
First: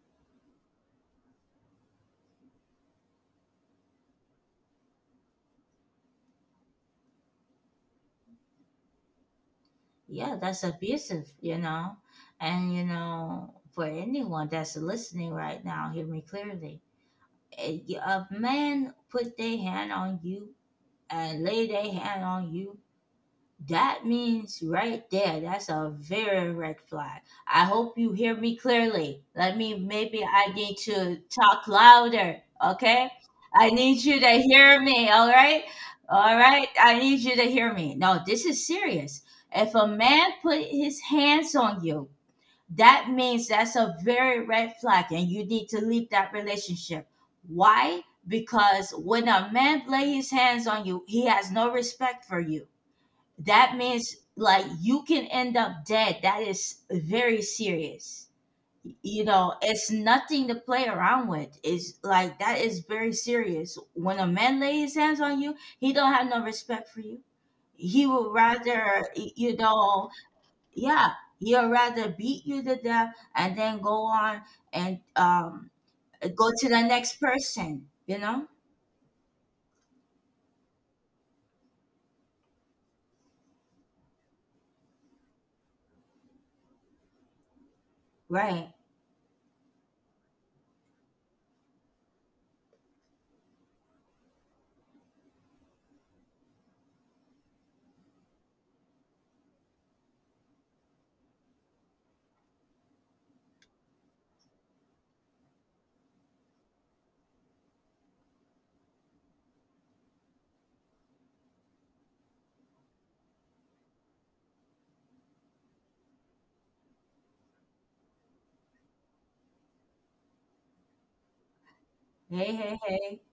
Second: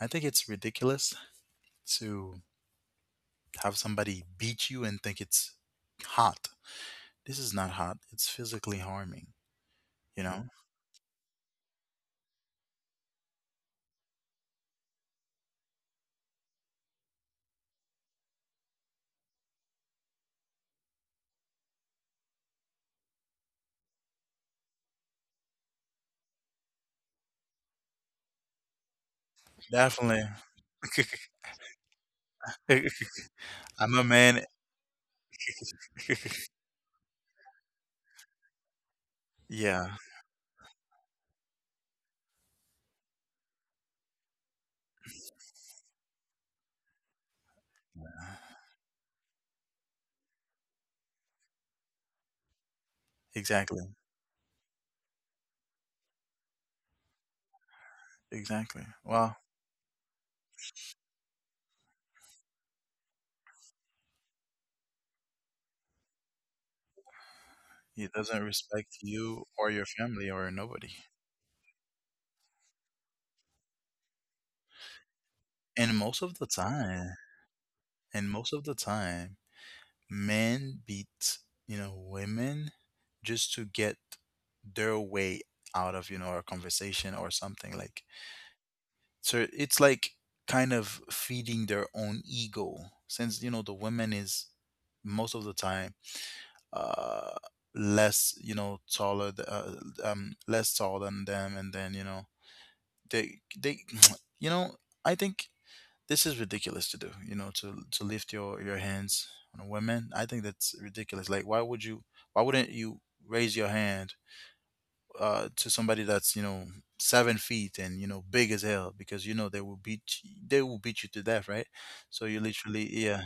S1: I think it's ridiculous to have somebody beat you and think it's hot. This is not hot, it's physically harming, you
S2: Yeah,
S1: know.
S2: that's abusive, you know. And you know, for anyone that's listening right now, hear me clearly, a man put their hand on you and lay their hand on you. That means right there, that's a very red flag. I hope you hear me clearly. Let me, maybe
S1: Definitely.
S2: I need to talk louder, okay? I
S1: I'm
S2: need
S1: a
S2: you to
S1: man.
S2: hear me, all right? All right, I need you to hear me. No, this is serious. If a
S1: Yeah.
S2: man put his hands on you, that means that's a very red flag and you need to leave that relationship. Why? Because when a man lay his hands on you, he has no respect for you. That
S1: Exactly.
S2: means like you can end up dead. That is very serious.
S1: Exactly.
S2: You
S1: Wow.
S2: know, it's nothing to play around with. It's like, that is very serious. When a man lays his hands on you, he don't have no respect for you. He
S1: He
S2: would
S1: doesn't respect
S2: rather,
S1: you
S2: you
S1: or your
S2: know,
S1: family or nobody.
S2: yeah, he'll rather beat you to death and then go on and
S1: And most of
S2: go
S1: the
S2: to the
S1: time,
S2: next person. You
S1: and
S2: know,
S1: most of the time, men beat, you know, women just to get their way out of, you know, a conversation or something. Like,
S2: right?
S1: so it's like kind of feeding their own ego, since, you know, the woman is most of the time, uh less, you know, less tall than them. And then, you know, they you know I think this is ridiculous to do, you know, to lift your hands on a woman. I think that's ridiculous. Like, why wouldn't you raise your hand, to somebody that's, you know, 7 feet and, you know, big as hell, because, you know, they will beat you to death, right? So you
S2: Hey, hey,
S1: literally.
S2: hey.
S1: Yeah.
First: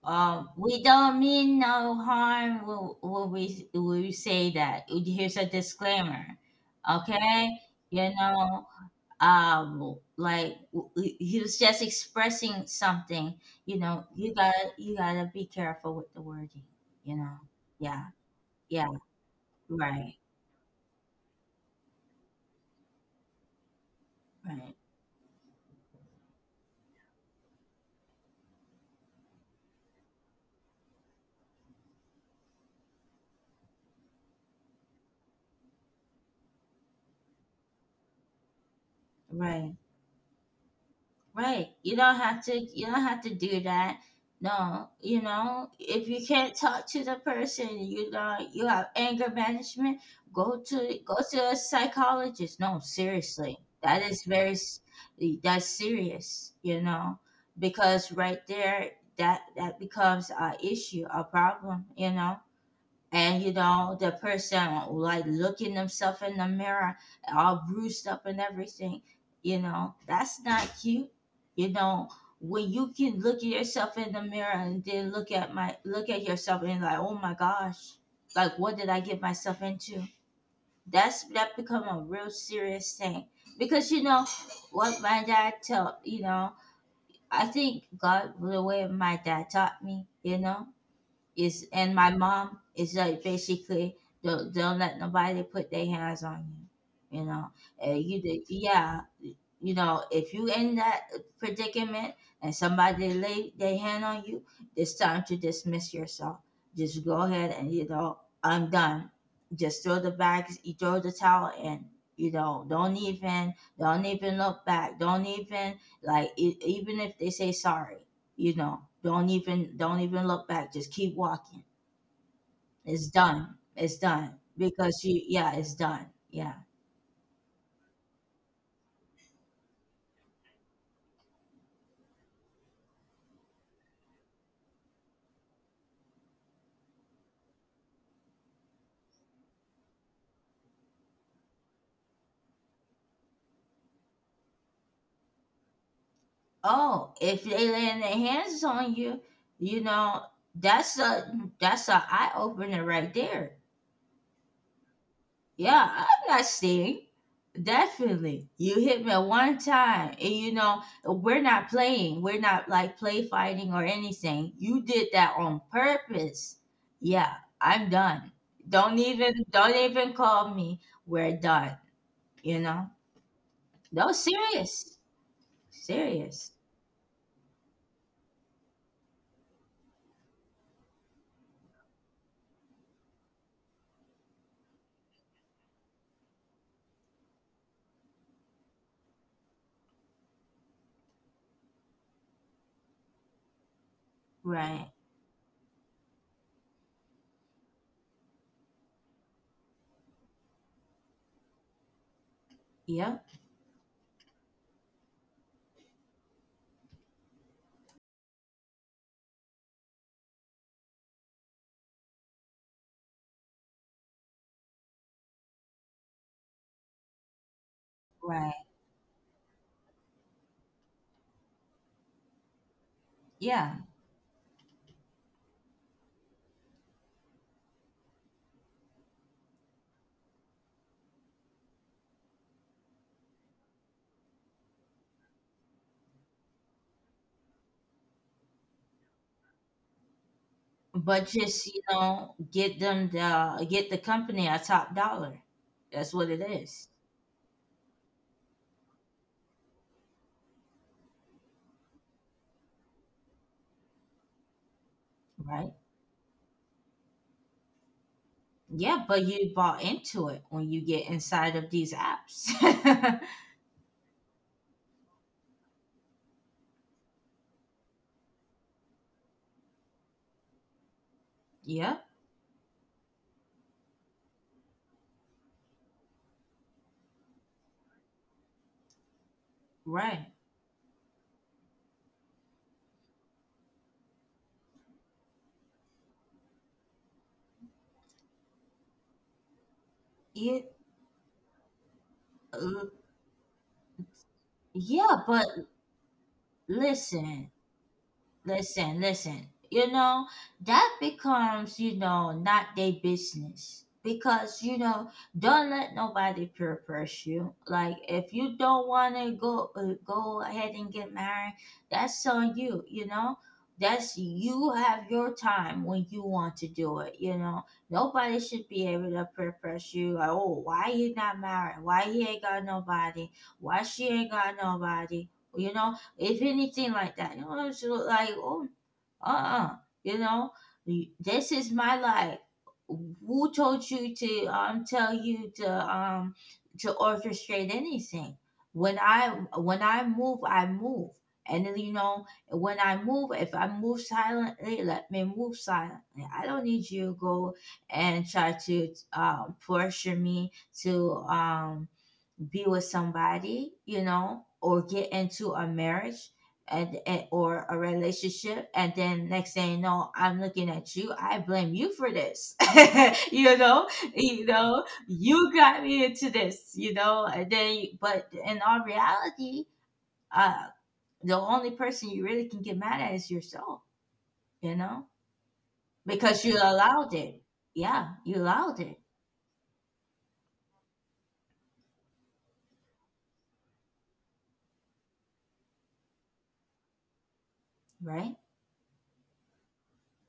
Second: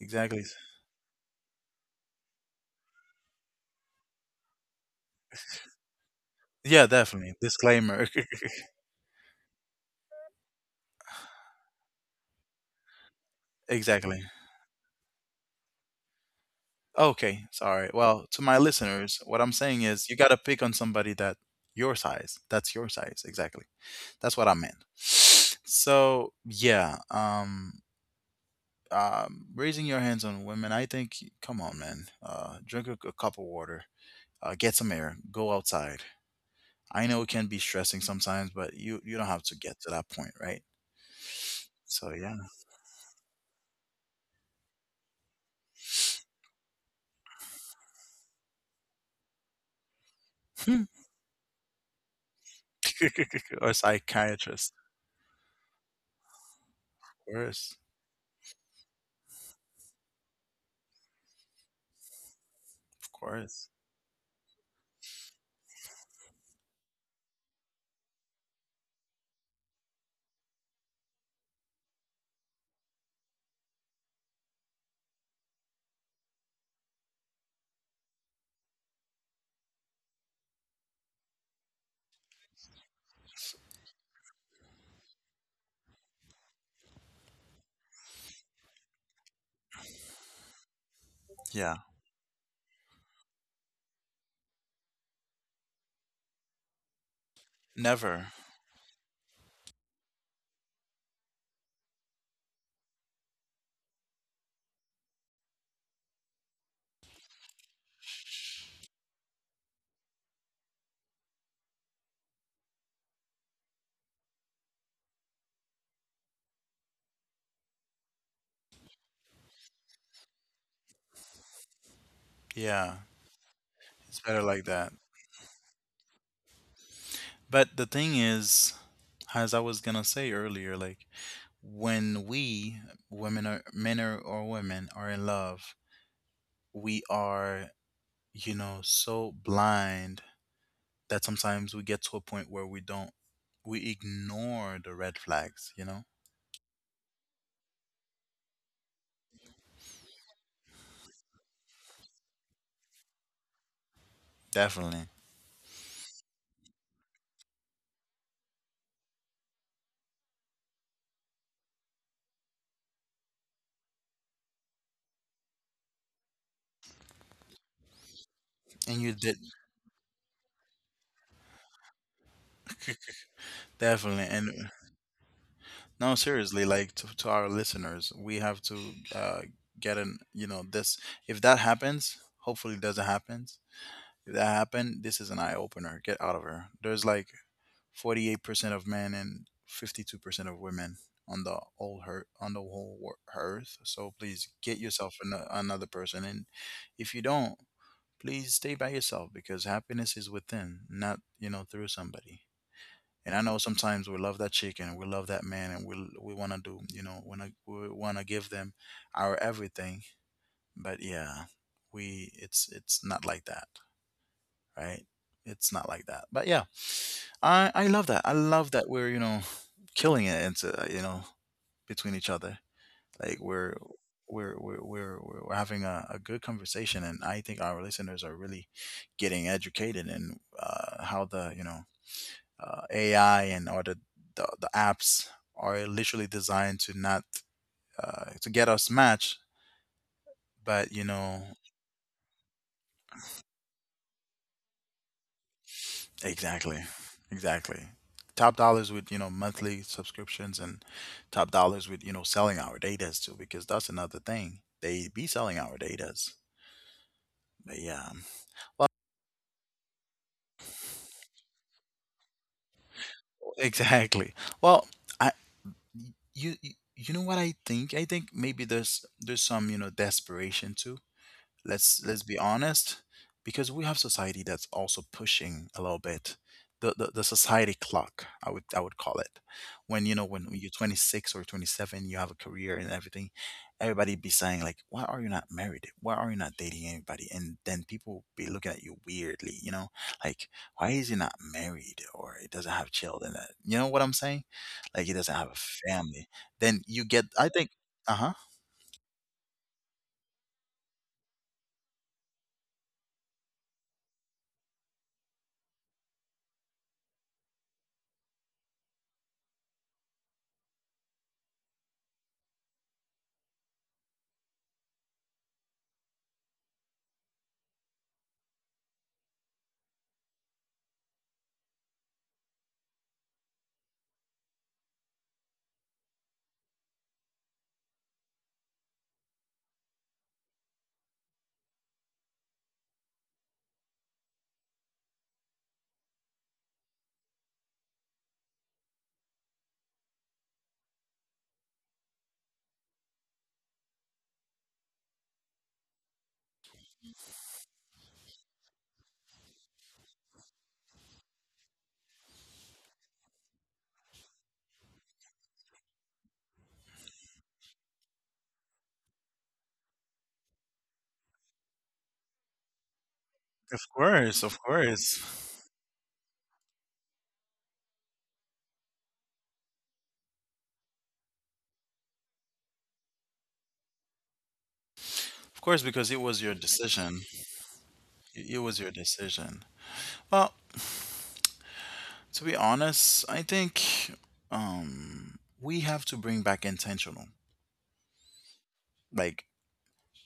S1: Exactly.
S2: We don't mean no harm when we say that. Here's a disclaimer,
S1: Yeah, definitely
S2: okay?
S1: disclaimer.
S2: You know, like, he was just expressing something. You know,
S1: Exactly.
S2: you gotta be careful with the wording. You know,
S1: Okay, sorry.
S2: yeah,
S1: Well, to my
S2: yeah,
S1: listeners, what I'm saying is, you
S2: right,
S1: gotta pick on somebody that your size, that's your size. Exactly. That's what I
S2: right,
S1: meant. So yeah, raising your hands on women, I think. Come on, man. Drink a cup of water. Get some air. Go outside. I know it can be stressing sometimes, but you don't have to
S2: right.
S1: get to that point, right?
S2: Right. You don't
S1: So yeah.
S2: have to, you don't have to do that. No, you know, if you can't talk to the person, you know, you have anger management, go to a psychologist. No, seriously.
S1: Or
S2: That is very
S1: psychiatrist,
S2: that's serious, you know,
S1: of course.
S2: because right there, that becomes a issue, a problem, you know.
S1: Of
S2: And you
S1: course.
S2: know, the person like looking himself in the mirror, all bruised up and everything, you know, that's not cute. You know, when you can look at yourself in the mirror, and then look at yourself, and like, oh my gosh, like what did I get myself into? That's that become a real serious thing. Because you know what my dad tell, you know, I think god the way my dad taught me, you know, is,
S1: Yeah,
S2: and my mom, is like basically, don't let nobody put their hands on you. You know, and you
S1: never.
S2: did, yeah. You know, if you in that predicament and somebody lay their hand on you, it's time to dismiss yourself. Just go ahead and you know, I'm done. Just throw the bags, you throw the towel in. You know, don't even look back. Don't even, like, even if they say sorry, you know, don't even look back, just keep walking.
S1: Yeah,
S2: It's done. It's
S1: it's better
S2: done,
S1: like that.
S2: because you, yeah, it's done. Yeah.
S1: But the thing is, as I was gonna say earlier, like, when we women are men are, or women are in love, we are, you know, so blind that sometimes we get to a point where we don't we ignore the red flags, you know.
S2: Oh, if they laying their hands on you, you know, that's a, that's a eye-opener right there.
S1: Definitely.
S2: Yeah, I'm not saying. Definitely. You hit me at one time. And you know, we're not playing. We're not like play fighting or anything. You did that on purpose. Yeah, I'm done.
S1: And you did.
S2: Don't even call me. We're done. You know? No,
S1: Definitely. And
S2: serious.
S1: no,
S2: Serious.
S1: seriously, like, to our listeners, we have to, uh get an, you know, this. If that happens, hopefully it doesn't happen. If that happened, this is an eye opener. Get out of her. There's like 48% of men and 52% of women on the whole earth, on the whole wor- earth. So please get
S2: Right.
S1: yourself another person. And if you don't, please stay by yourself, because happiness is within, not, you know, through somebody.
S2: Yep.
S1: And I know sometimes we love that chicken, we love that man, and we want to do, you know, wanna, we want to give them our everything. But yeah, we it's not like that, right? It's not like that. But yeah, I love that. I
S2: Right.
S1: love that we're, you know, killing it into, you know, between each other. Like
S2: Yeah.
S1: we're having a good conversation, and I think our listeners are really getting educated in, how the, AI and, or the apps are literally designed to not, to get us matched, but you
S2: But
S1: know.
S2: just, you know, get them the get the company a top dollar. That's what it is.
S1: Exactly. Exactly. Top dollars with, you know, monthly subscriptions, and top dollars with, you know, selling our datas too, because that's another thing. They be selling
S2: Right?
S1: our datas. But yeah.
S2: Yeah, but you bought into it when you get inside of these apps.
S1: Exactly. Well, I you you you know what I think? I think maybe there's some, you know, desperation too.
S2: Yeah,
S1: Let's be honest, because we have society that's also pushing a little bit. The society clock, I would call it. When, you know,
S2: right.
S1: when you're 26 or 27, you have a career and everything, everybody be saying like, "Why are you not married? Why are you not dating anybody?" And then people be looking at you weirdly, you know, like,
S2: It,
S1: "Why is he not married, or he doesn't have
S2: uh,
S1: children?" That, you know what I'm saying? Like, he doesn't
S2: yeah,
S1: have
S2: but
S1: a family. Then you get, I
S2: listen,
S1: think, uh huh.
S2: listen, listen. You know, that becomes, you know, not their business. Because, you know, don't let nobody peer pressure you. Like, if you don't want to go ahead and get married, that's on you, you know? That's you have your time when you want to do it, you know? Nobody should be able to peer pressure you. Like, oh, why he not married? Why he ain't got nobody? Why she ain't got nobody? You know, if anything like that. You know, I was just like, oh, uh-uh, you know, this is my life. Who told you to to orchestrate anything? When I when I move, I move, and then, you know, when I move, if I move silently, let me move silently. I don't need you to go and try to pressure me to be with somebody, you know, or get into a marriage and or a relationship, and then next thing you know, I'm looking at you. I blame you for this. you know,
S1: Of
S2: you
S1: course, of
S2: know, you
S1: course.
S2: got me into this. You know, and then but in all reality, uh, the only person you really can get mad at is yourself. You know,
S1: Of course, because it
S2: because
S1: was
S2: you
S1: your
S2: allowed
S1: decision.
S2: it. Yeah, you
S1: It
S2: allowed
S1: was your
S2: it.
S1: decision. Well, to be honest, I think, we have to bring back intentional.
S2: Right,
S1: Like,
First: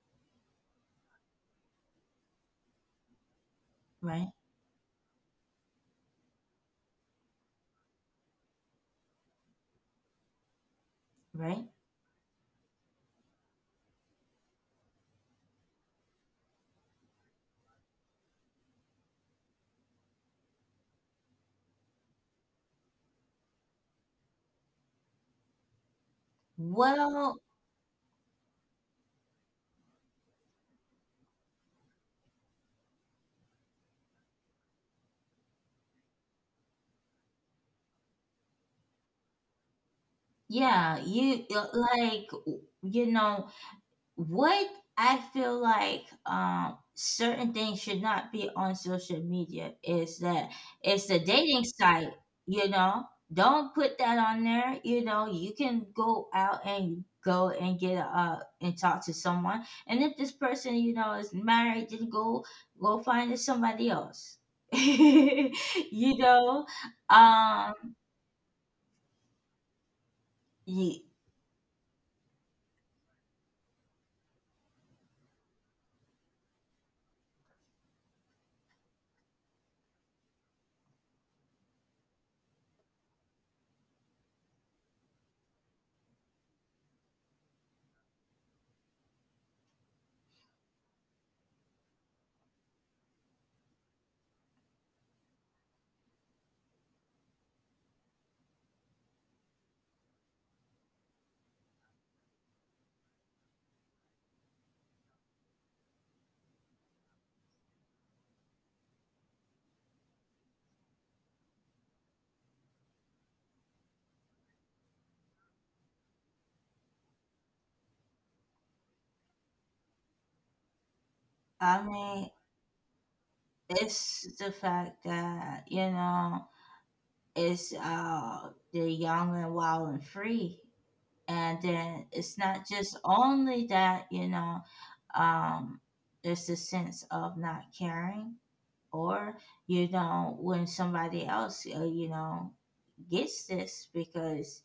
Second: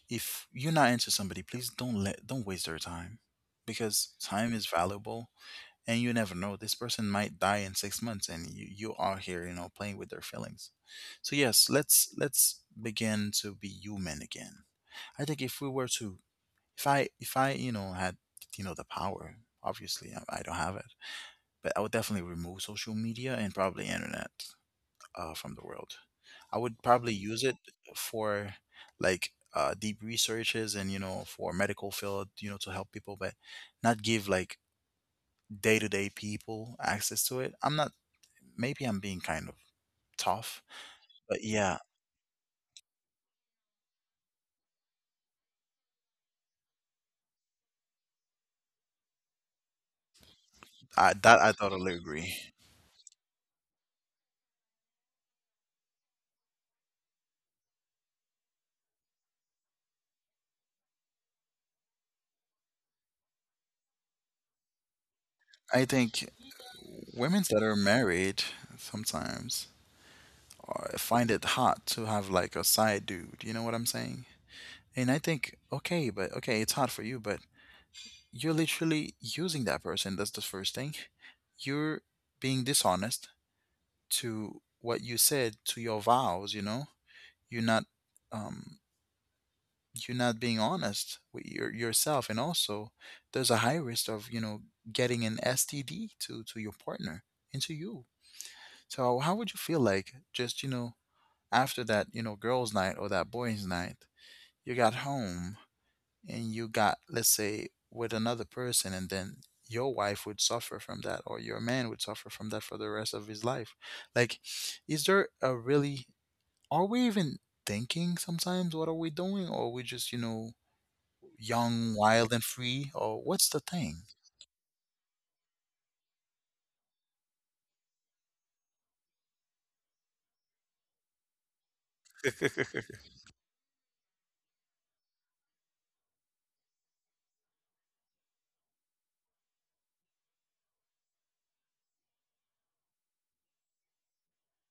S1: if you're not into somebody, please don't waste their time, because
S2: right,
S1: time is valuable, and you never know. This person might die in 6 months, and you are here, you know, playing with their feelings. So yes,
S2: right.
S1: let's begin to be human again. I think if we were to if I, you know, had, you know, the power, obviously I don't have it, but I would definitely remove social media and probably internet, from the world. I would probably use
S2: Well,
S1: it for like, deep researches, and, you know, for medical field, you know, to help people, but not give like day to day people access to it. I'm not. Maybe I'm being kind of tough,
S2: yeah,
S1: but
S2: you
S1: yeah,
S2: like you know what, I feel like certain things should not be on social media, is that it's the
S1: I
S2: dating
S1: totally
S2: site,
S1: agree.
S2: you know. Don't put that on there, you know. You can go out and go and talk to someone. And if this person, you know, is married, then go find somebody else.
S1: I
S2: you
S1: think
S2: know,
S1: women that are
S2: um
S1: married sometimes,
S2: you,
S1: find it hot to have like a side dude. You know what I'm saying? And I think, okay, but okay, it's hot for you, but you're literally using that person. That's the first thing. You're being dishonest to what you said to your vows. You know, you're not, um, you're not being honest with yourself, and also there's a high risk of, you know, getting an STD, to your partner and to you. So how would you feel, like, just, you know, after that, you know, girls' night or that boys' night? You got home and you got, let's say, with another person, and then your wife would suffer from that, or your man would suffer from that for the rest of his life. Like, is there a really, are we even thinking sometimes? What are we doing? Or are we just, you know,
S2: I
S1: young, wild,
S2: mean,
S1: and free? Or what's the thing?
S2: it's the fact that, you know, it's the young and wild and free. And then it's not just only that, you know, um there's a sense of not caring or, you know, when somebody else you know, gets this because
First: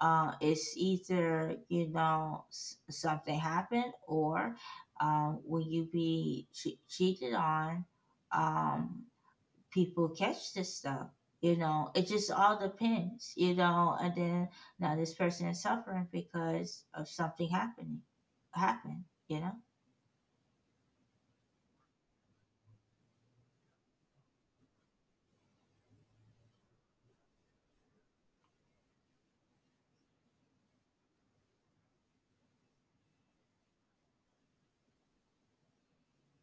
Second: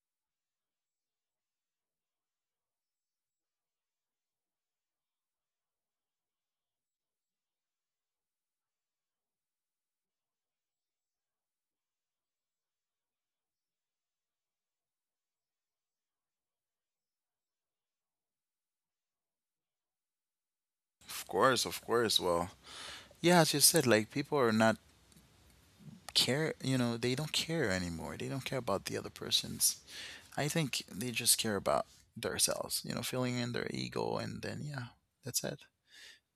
S2: it's either you know something happened or when you be cheated on, um people catch this stuff. You know, it just all depends, you know, and then now this person is suffering because of something happening happened, you know.
S1: Of course, of course. Well, yeah, as you said, like, people are not care, you know, they don't care anymore. They don't care about the other person's. I think they just care about themselves, you know, filling in their ego, and then yeah, that's it.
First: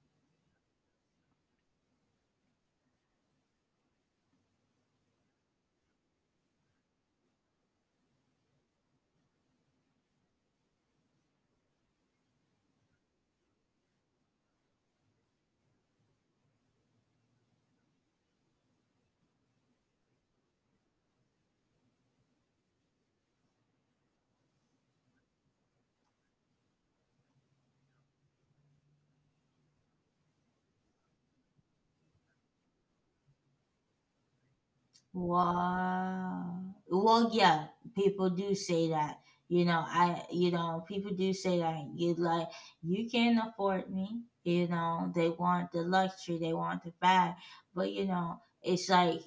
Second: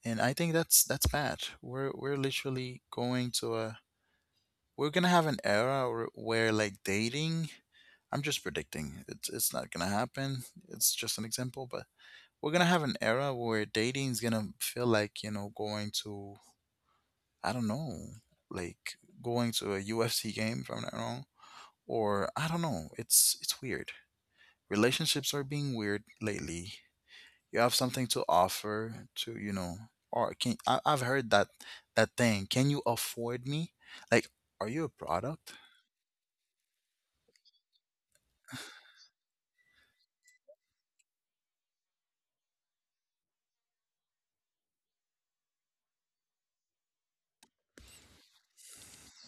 S1: And I think that's bad. We're literally going to a we're gonna have an era where, like, dating. I'm just predicting, it's not gonna happen. It's just an example, but we're gonna have an era where dating is gonna feel like, you know, going to, I don't know, like going to a UFC game, if I'm not wrong, or I don't know. It's weird. Relationships are being weird lately. You have something to offer to, you know, or can I, I've heard that thing, can you afford me? Like, are you a product?
S2: Wow. Well, yeah, people do say that. You know, I, you know, people do say that. You like, you can not afford me. You know, they want the luxury, they want the bag, but you know, it's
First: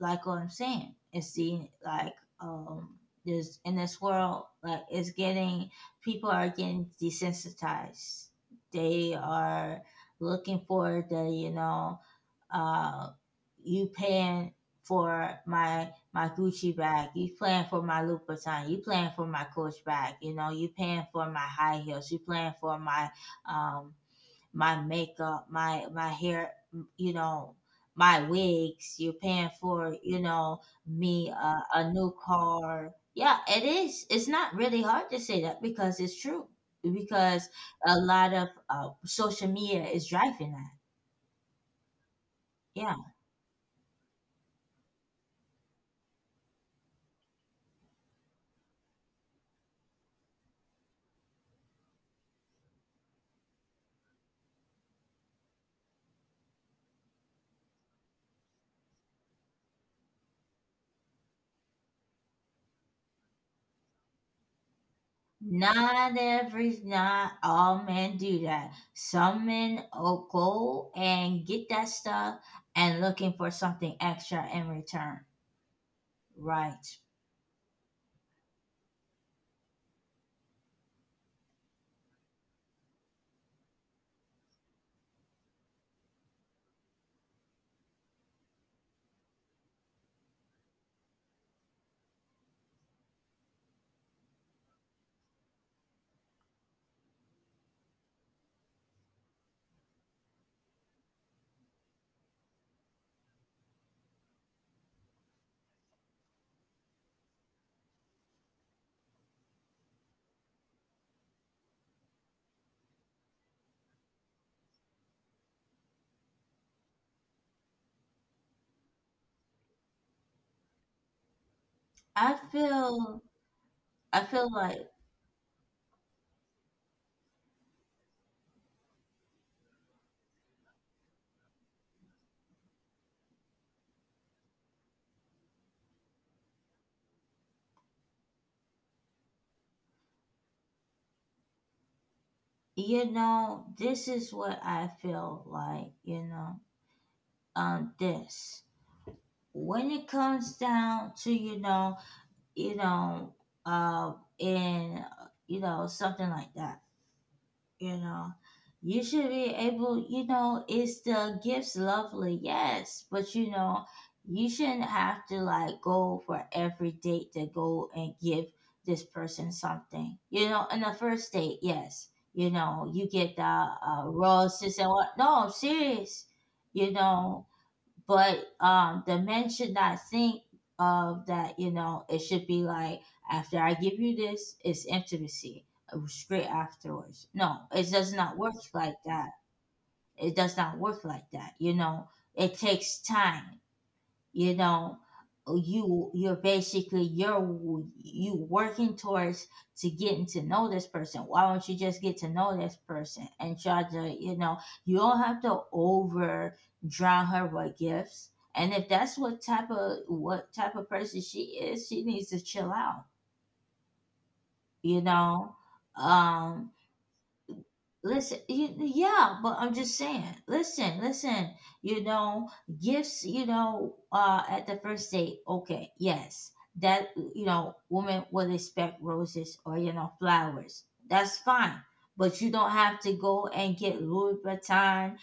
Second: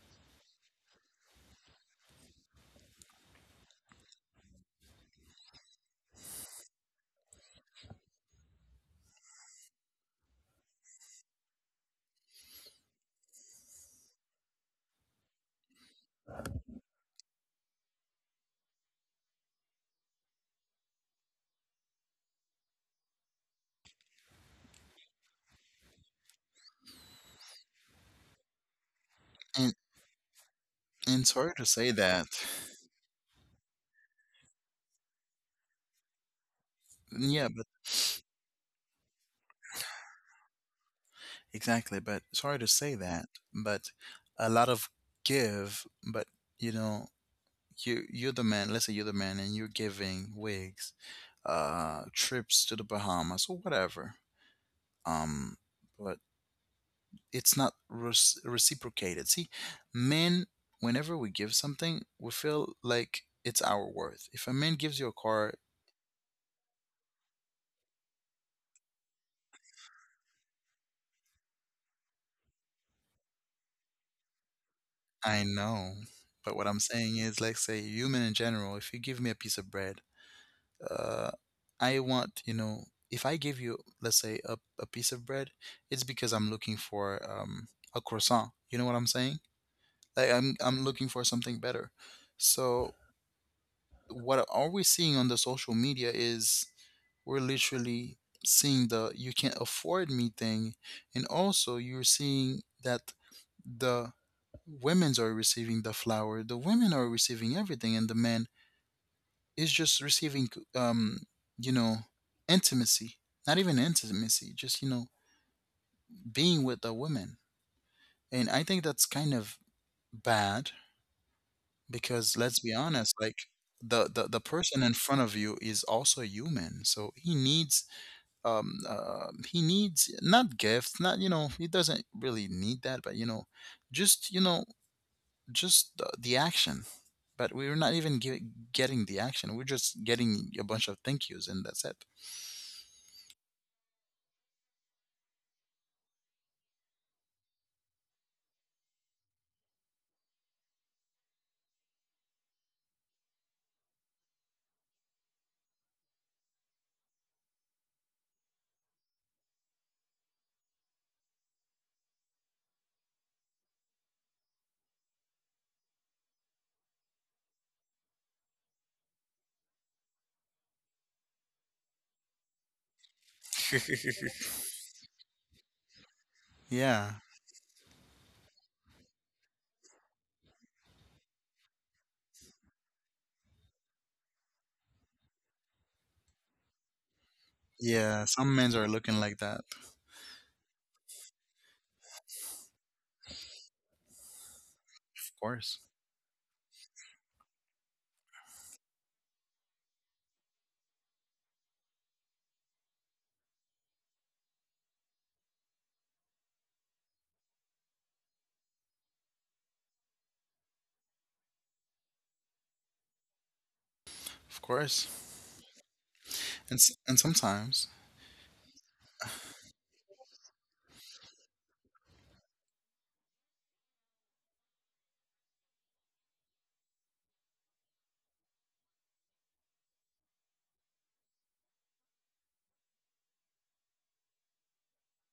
S2: like what I'm saying. It's the like, um, there's in this world, like it's getting, people are getting desensitized. They are looking for the, you know, uh, you paying for my Gucci bag, you paying for my Louis Vuitton? You paying for my Coach bag, you know, you paying for my high heels, you paying for my um my makeup, my hair, you know, my wigs, you paying
S1: and
S2: for, you know,
S1: and
S2: me
S1: sorry
S2: uh,
S1: to say
S2: a new
S1: that.
S2: car. Yeah, it is. It's not really hard to say that because it's true.
S1: Yeah,
S2: Because
S1: but
S2: a lot of social media is driving that.
S1: exactly, but sorry to say
S2: Yeah.
S1: that, but a lot of give, but, you know, you're the man, let's say you're the man, and you're giving wigs, trips to the Bahamas or whatever, um but it's not reciprocated. See, men, whenever we give something, we feel like it's our worth. If a man gives you a car,
S2: Not every, not all men do that. Some men will go and get that stuff and looking for something extra in return.
S1: I know. But what I'm
S2: Right.
S1: saying is, like, say, human in general, if you give me a piece of bread, uh, I want, you know, if I give you, let's say, a piece of bread, it's because I'm looking for a croissant. You know what I'm saying? Like, I'm looking for something better. So what are we seeing on the social media is we're literally seeing the "you can't afford me" thing, and also you're seeing that the women's are receiving the flower, the women are receiving everything, and the man is just receiving um you know intimacy, not even intimacy, just being with the women. And I think that's kind of bad. Because
S2: I
S1: let's be honest,
S2: feel,
S1: like, the,
S2: I
S1: the the
S2: feel
S1: person
S2: like,
S1: in front of you is also a human, so he needs not gifts, not, you know, he doesn't really need that, but just you know just the action. But we're not even getting the action. We're just getting a bunch of thank yous, and that's it.
S2: you know, this is what I feel like, you know, this. When it comes down to, you know, uh, in, you know, something like that, you know, you should be able, you know, it's the gifts, lovely, yes, but you know, you shouldn't have to like go for every date to go and give this person something, you know, in the first date, yes. You know, you get the roses and what, no I'm serious, you
S1: Yeah.
S2: know. But the men should not think of that, you know. It should be like, after I give you this, it's intimacy straight afterwards. No, it does
S1: Yeah,
S2: not
S1: some
S2: work
S1: men are
S2: like
S1: looking
S2: that.
S1: like that,
S2: It does not work like that, you know. It takes time, you know.
S1: of course.
S2: You, you're basically, you're you working towards to getting to know this person. Why don't you just get to know this person and try to, you know, you don't have to over drown her with gifts. And if that's what type of person she is, she needs to chill out,
S1: Of course.
S2: you know.
S1: And
S2: um
S1: s- and sometimes
S2: Listen, yeah, but I'm just saying. Listen, listen. You know, gifts. You know, at the first date, okay, yes, that, you know, women will expect roses or you know flowers. That's fine, but you don't have to go and get Louis Vuitton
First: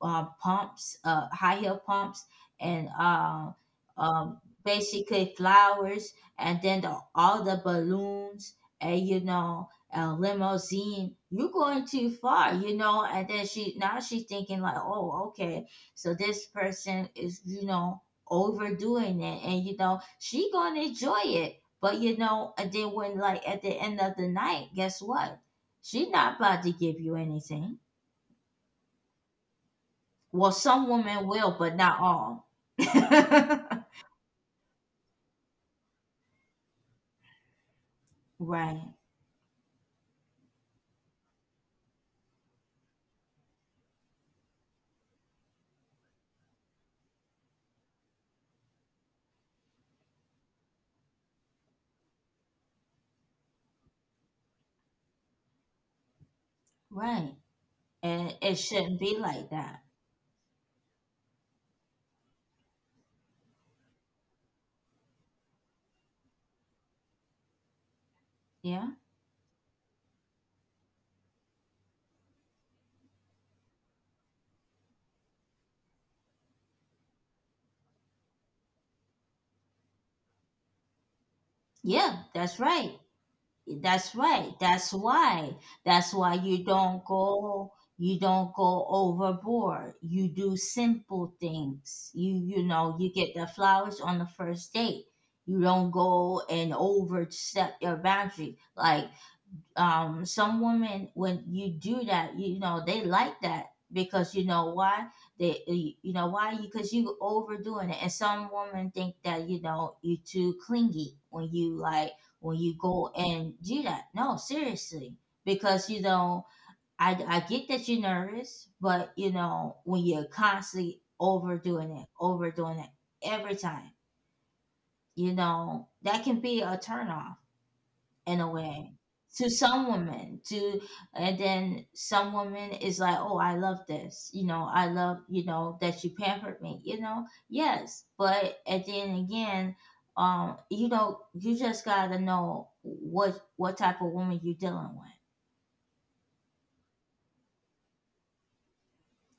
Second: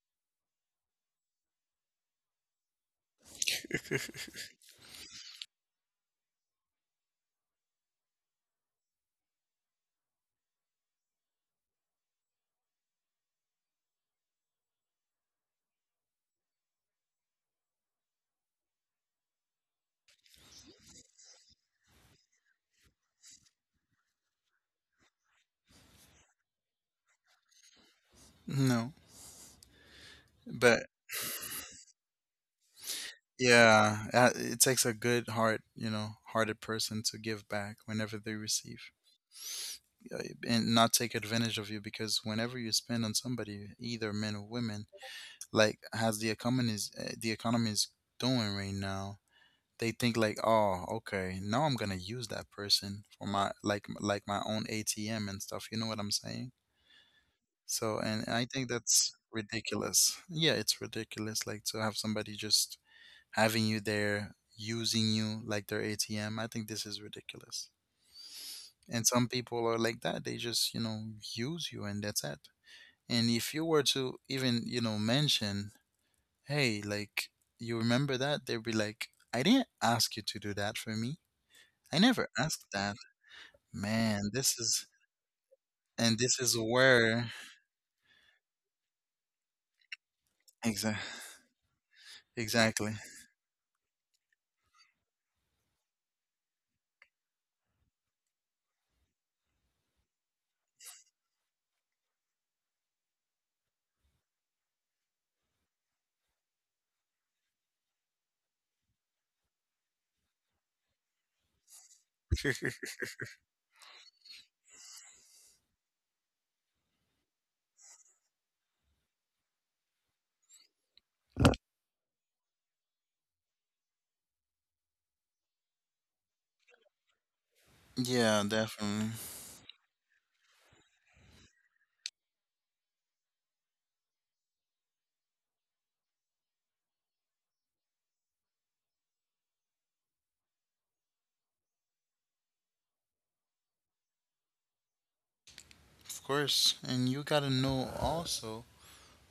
S2: pumps, high heel pumps, and um, basically flowers, and then the, all the balloons, and you know, a limousine. You're going too far, you know. And then she, now she's thinking like, oh, okay, so this person is you know overdoing it, and you know she gonna enjoy it. But you know, and then when like at the end of the night, guess what? She's not about to give you anything.
S1: no,
S2: Well, some
S1: but
S2: women will, but not all.
S1: yeah, it takes a good heart, you know, hearted person to give back whenever they
S2: right,
S1: receive, uh, and not take advantage of you, because whenever you spend on somebody, either men or women, like as the economy is doing right now, they think like, oh, okay, now I'm gonna use that person for my like my own ATM and stuff. You know what I'm saying?
S2: right.
S1: So, and
S2: And
S1: I
S2: it
S1: think
S2: shouldn't be
S1: that's
S2: like that.
S1: ridiculous. Yeah, it's ridiculous, like to have somebody just having you there, using you like their ATM. I think this is ridiculous.
S2: Yeah,
S1: And some people are like that. They just, you know, use you, and that's it. And if you were to even, you know, mention, hey, like, you remember that? They'd be like, I didn't ask you to do that for me. I
S2: yeah,
S1: never
S2: that's
S1: asked
S2: right.
S1: that.
S2: That's
S1: Man,
S2: right.
S1: this is,
S2: That's why. That's
S1: and
S2: why
S1: this is
S2: you don't
S1: where,
S2: go. You don't go overboard. You do
S1: exactly.
S2: simple things. You know,
S1: Exactly.
S2: you get the flowers on the first date. You don't go and overstep your boundary. Like some women when you do that, you know, they like that, because you know why? They you know why, you because you overdoing it, and some women think that you know you too clingy when you like when you go and do that. No, seriously, because you know, I get that you're nervous, but you know when you're constantly overdoing it, overdoing it every time, you know, that can be a turnoff in a
S1: Yeah,
S2: way
S1: definitely.
S2: to some women to and then some women is like, oh, I love this, you know, I love, you know, that you pampered me, you know. Yes, but at the end again, you know, you just gotta know what type of woman you dealing with,
S1: Of course. And you gotta know also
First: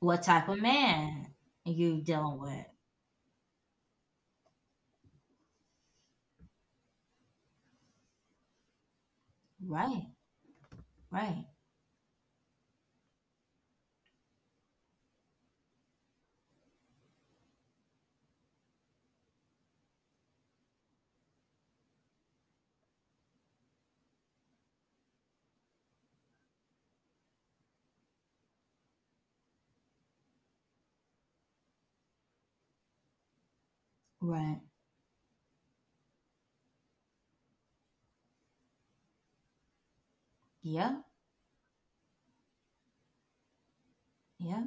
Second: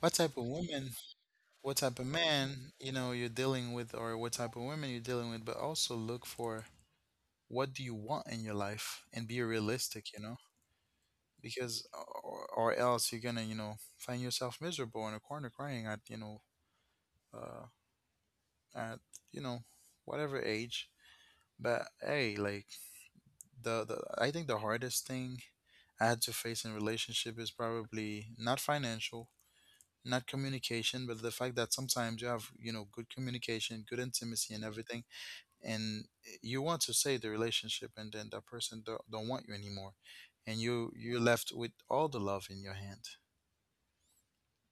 S1: what type of
S2: type of
S1: woman,
S2: man
S1: what type
S2: you
S1: of
S2: dealing with.
S1: man, you know, you're dealing with, or what type of women you're dealing with, but also look for what do you want in your life and be
S2: Right,
S1: realistic, you know,
S2: right
S1: because, or else you're gonna, you know, find yourself miserable in a corner crying at, you know, uh at you know whatever age. But hey, like, the I think the hardest thing I had to face in relationship is probably not financial, not communication, but the fact that sometimes you have, you know, good communication, good intimacy,
S2: right
S1: and everything, and you want to save the relationship, and then that person don't want you anymore, and you
S2: Yeah,
S1: you're left with all the love in your hand.
S2: yeah.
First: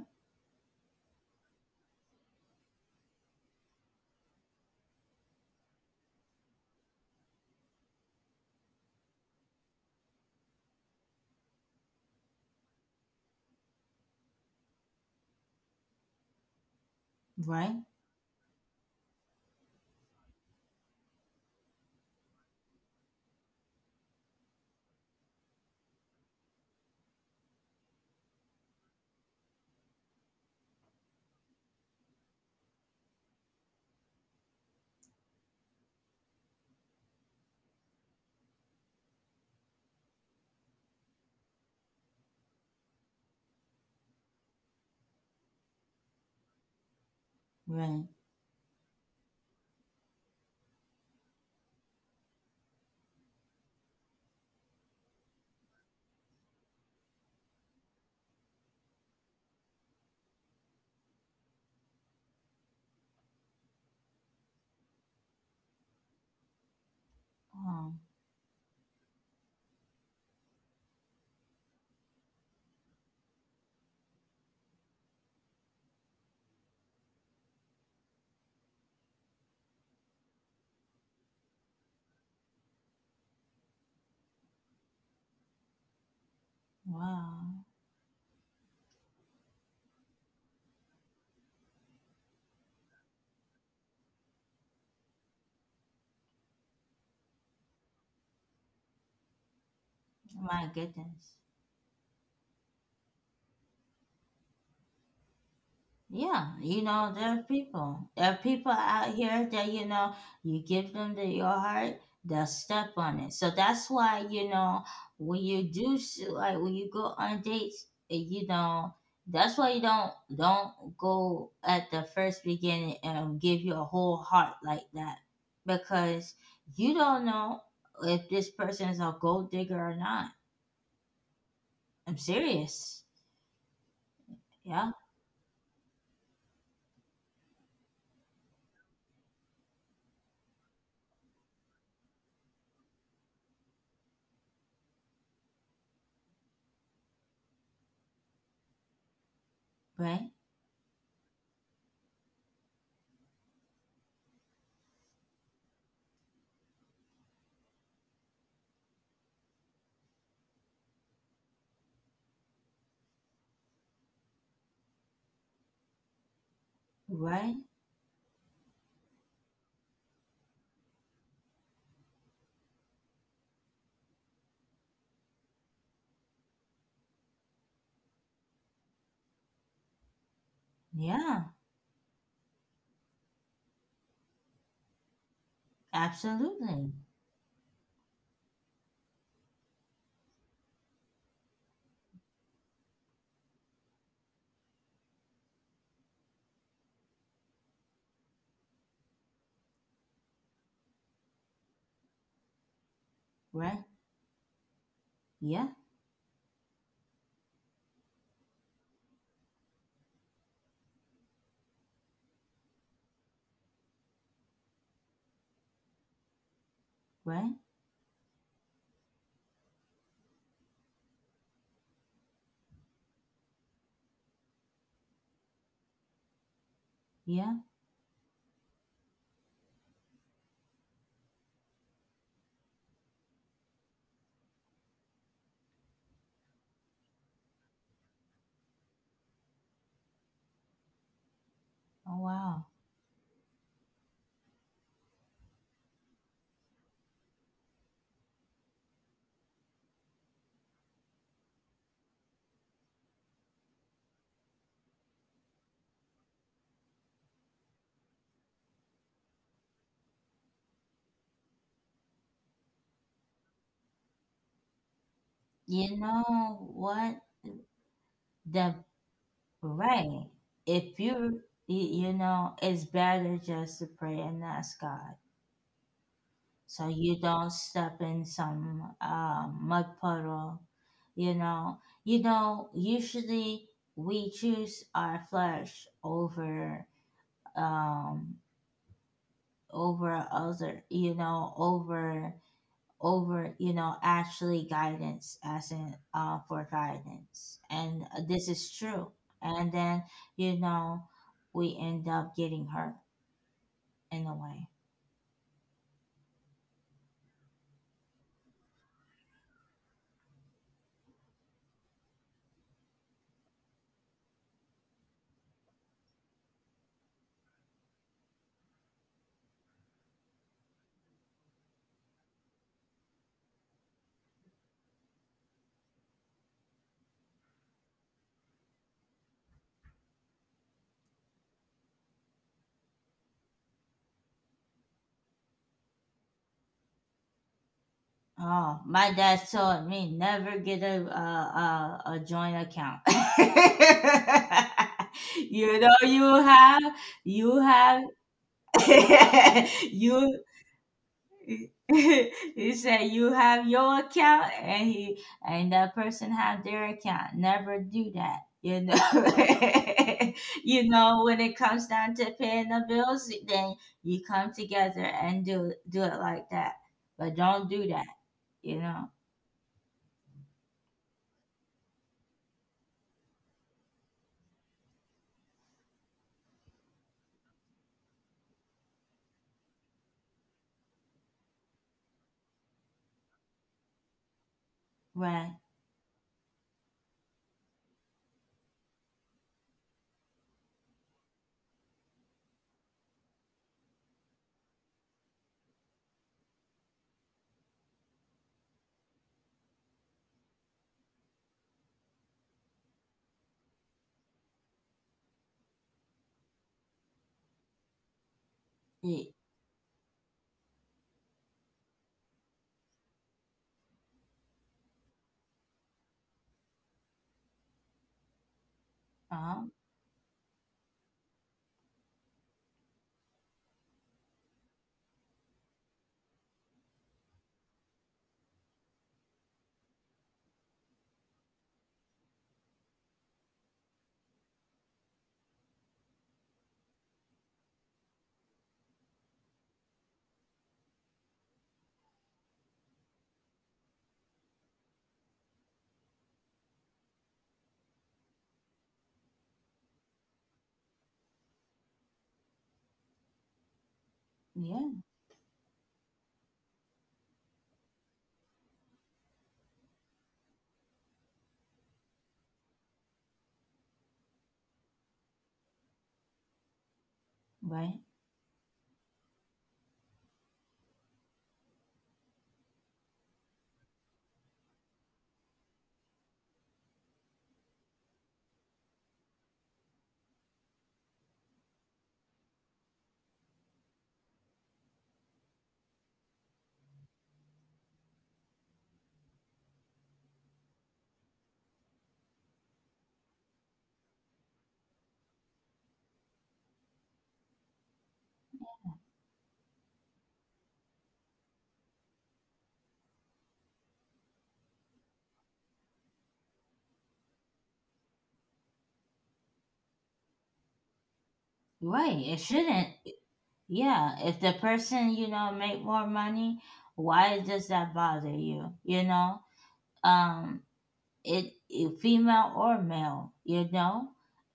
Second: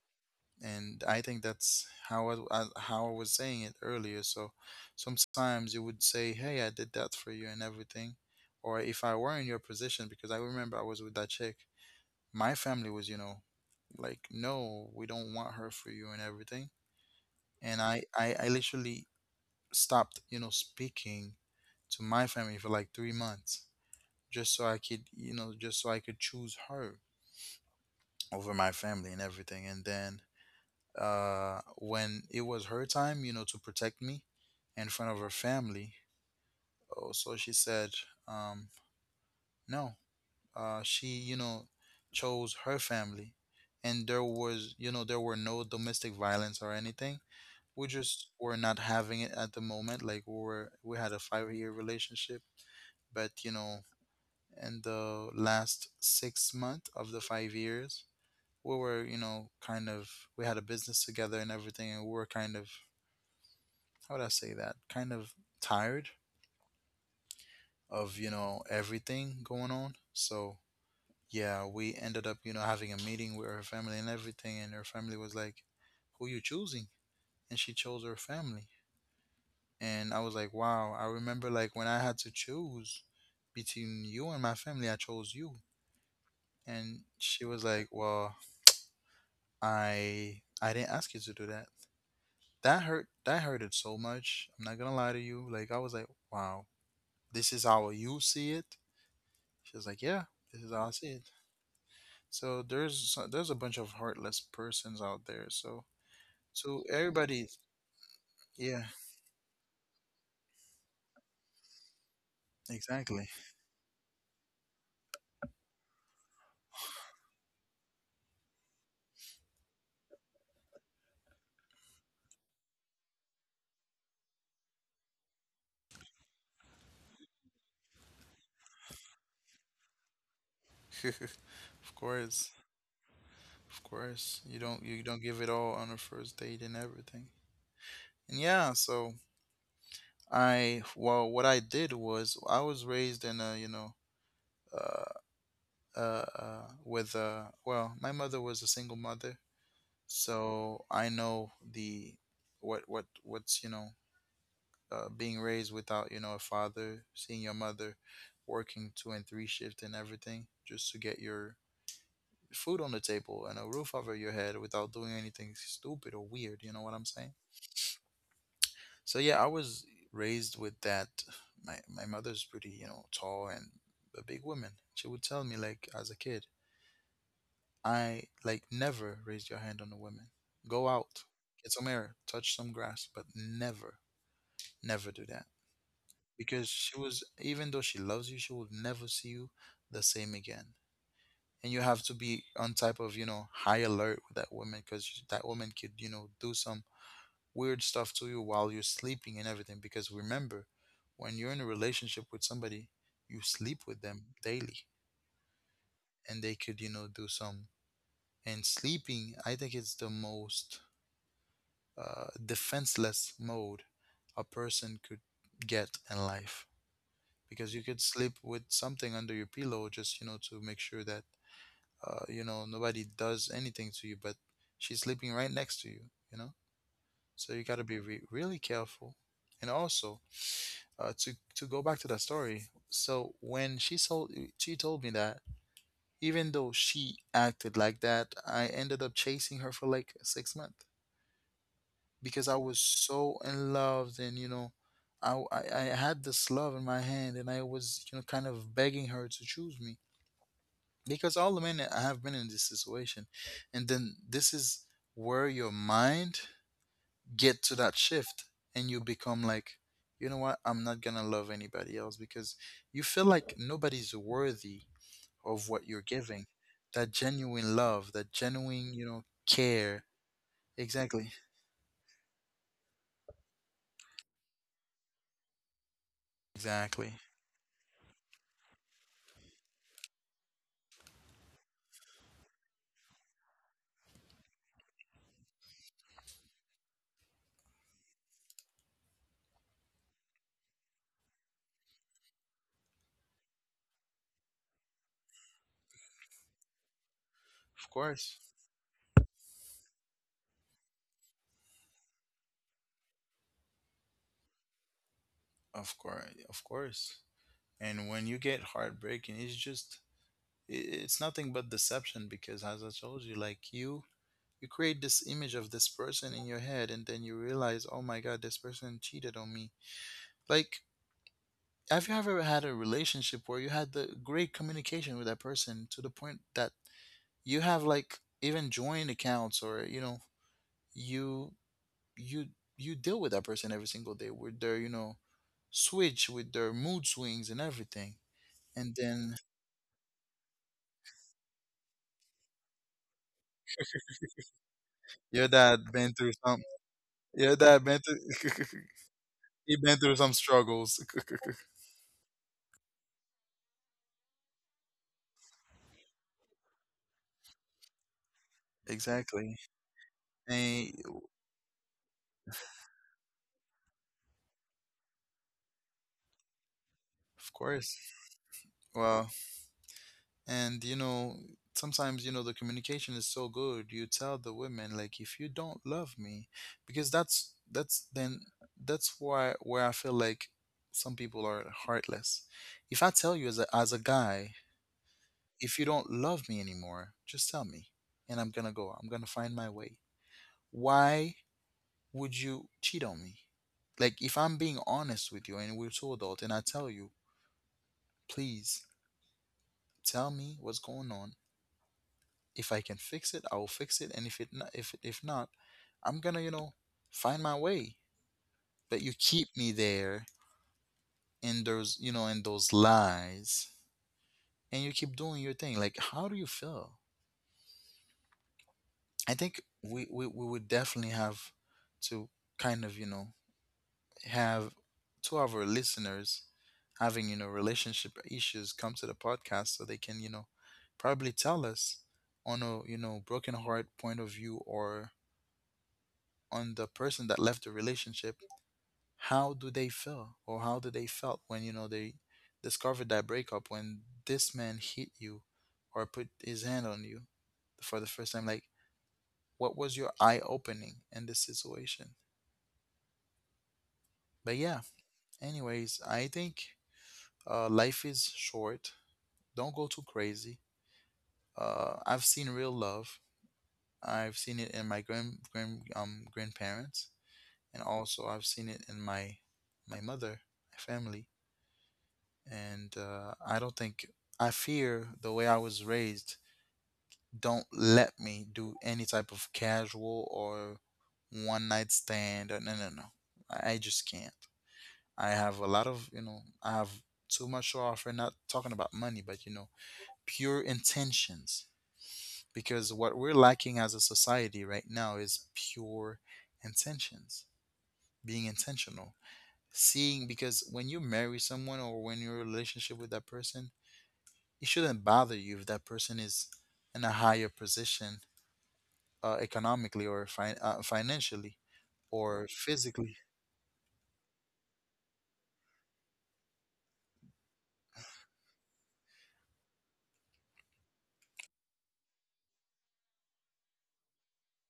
S1: And I think that's how I, how I was saying it earlier. So sometimes you would say, hey, I did that for you and everything, or if I were in your position, because I remember I was with that chick. My family was, you know, like, no, we don't want her for you, and everything. And
S2: Right,
S1: I literally stopped, you know, speaking to my family for like 3 months, just so I could, you know, just so I could choose her over my family and everything. And then, when it was her time, you know, to protect me in front of her family, oh, so she said, um, no, she, you know, chose her family. And there was, you know, there were no domestic violence or anything. We
S2: right.
S1: just were not having it at the moment. Like, we had a 5-year relationship, but you know, in the last 6 month of the 5 years, we were, you know, kind of we had a business together and everything, and we were kind of — how would I say that? — kind of tired
S2: um
S1: of, you know, everything going on. So yeah, we ended up, you know, having a meeting with her family and everything, and her family was like, "Who you choosing?" And she chose her family, and I was like, "Wow!" I remember, like, when I had to choose between you and my family, I chose you. And she
S2: wow.
S1: was like, "Well, I didn't ask you to do that." that hurt that hurted so much. I'm not gonna lie to you. Like, I was like, wow, this is how you see it. She was like, yeah, this is
S2: My
S1: how I see it.
S2: goodness.
S1: So there's there's a bunch of heartless persons out there. So
S2: Yeah, you know, there
S1: everybody,
S2: are people. There are people
S1: yeah,
S2: out here that, you know, you give them to your heart, they'll step
S1: exactly.
S2: on it. So that's why, you know, when you do, like, when you go on dates, eh, you know, that's why you don't go at the first beginning and give your whole heart like that, because you don't know if this person is a gold digger or not.
S1: Of
S2: I'm
S1: course.
S2: serious.
S1: Of course, you don't
S2: Yeah,
S1: you don't give it all on a first date and everything. And yeah, so I well, what I did was I was raised in a, you know, uh with, well, my mother was a single mother,
S2: right,
S1: so I know the, what's, you know, being raised without, you know, a father, seeing your mother working two and three shift and everything, just to get your food on the table and a roof over your head without doing anything stupid or weird. You know what I'm saying?
S2: right.
S1: So yeah, I was raised with that. My mother's pretty, you know, tall and a big woman. She would tell me, like, as a kid, I, like, never raised your hand on a woman. Go out,
S2: Yeah,
S1: get some air, touch some grass, but never, never do that. Because she
S2: absolutely.
S1: was, even though she loves you, she will never see you the same again. And you have to be on type of, you know, high alert with that woman, because that woman could, you know, do some weird stuff to you while you're sleeping and everything. Because remember, when you're in a relationship with somebody, you sleep
S2: Right.
S1: with them daily,
S2: Yeah.
S1: and they could, you know, do some. And sleeping, I think it's the most, defenseless mode a person could get in life,
S2: Right.
S1: because you could sleep with something under your pillow just, you know, to make sure that, you know, nobody does anything to you, but she's sleeping right next to you, you know. So you
S2: Yeah.
S1: got to be really careful. And also, to go back to that story, so when she told me that, even though she acted like that, I ended up chasing her for like 6 months,
S2: Oh
S1: because I
S2: wow.
S1: was so in love, and you know, I had this love in my hand, and I was, you know, kind of begging her to choose me, because all the men I have been in this situation. And then, this is where your mind get to that shift, and you become like, you know what, I'm not gonna love anybody else, because you feel like nobody's worthy of what you're
S2: You
S1: giving,
S2: know
S1: that
S2: what?
S1: genuine love, that
S2: The
S1: genuine, you know, care.
S2: Right. If
S1: Exactly.
S2: you, you, you know, it's better just to pray and ask God, so
S1: Exactly.
S2: you don't step in some mud puddle. You know. You know. Usually we choose our flesh over um over other. You know, over over you know actually guidance as in for guidance,
S1: Of
S2: and
S1: course.
S2: this is true, and then you know we end up getting hurt in a way.
S1: Of course, of course. And when you get heartbreaking, it's just, it's nothing but deception, because as I told you, like, you create this image of this person in your head, and then you realize, "Oh my god, this person cheated on me." Like, have you ever had a relationship where you had the great communication with that person to the point that you have, like, even joint accounts, or, you know, you you you deal with that person every single day with their, you know, switch, with their mood swings and everything,
S2: Oh,
S1: and
S2: my
S1: then
S2: dad told me never get a joint account.
S1: your dad
S2: you know
S1: been through
S2: you
S1: some.
S2: have
S1: Your
S2: you
S1: dad been
S2: have
S1: through. He been through some
S2: you
S1: struggles.
S2: he said you have your account and he and that person have their account, never do that, you know.
S1: Exactly. And
S2: You know, when it comes down to paying the bills, then you come together and do it like that, but
S1: of
S2: don't
S1: course.
S2: do that, you know.
S1: Well, and, you know, sometimes, you know, the communication is so good. You tell the women, like, if you don't love me, because that's why where I feel like some people are heartless. If I tell you as a guy,
S2: Right.
S1: if you don't love me anymore, just tell me, and I'm gonna go. I'm gonna find my way. Why would you cheat on me? Like, if I'm being honest with you and we're two adults, and I tell you, please tell me what's going on. If I can fix it, I will fix it. And if not, I'm gonna, you know, find my way. But you
S2: it,
S1: keep me there in those lies, and you keep doing your thing. Like, how do you feel? I think
S2: um
S1: we would definitely have to kind of, you know, have two of our listeners having, you know, relationship issues come to the podcast so they can, you know, probably tell us on a, you know, broken heart point of view, or on the person that left the relationship. How do they feel, or how do they felt when, you know, they discovered that breakup? When this man hit you or put his hand on you for the first time, like, what was your eye opening in this situation? But yeah,
S2: yeah,
S1: anyways, I think life is short. Don't go too crazy. I've seen real love. I've seen it in my grandparents, and
S2: right,
S1: also I've seen it in my my mother, my family. And I don't think I fear the way I was raised. Don't let me do any type of casual or one night stand. Or- No, no, no. I just can't. I have a lot of I have too much to offer. Not talking about money, but you know, pure intentions, because what we're lacking as a society right now is pure intentions, being intentional, seeing, because when you marry someone or when you're in a relationship with that person, it shouldn't bother you if that person is in a higher position, economically or financially
S2: right.
S1: or
S2: It shouldn't.
S1: physically.
S2: Yeah, if the person you know make more money, why does that bother you, you know? um it, it female or male, you know?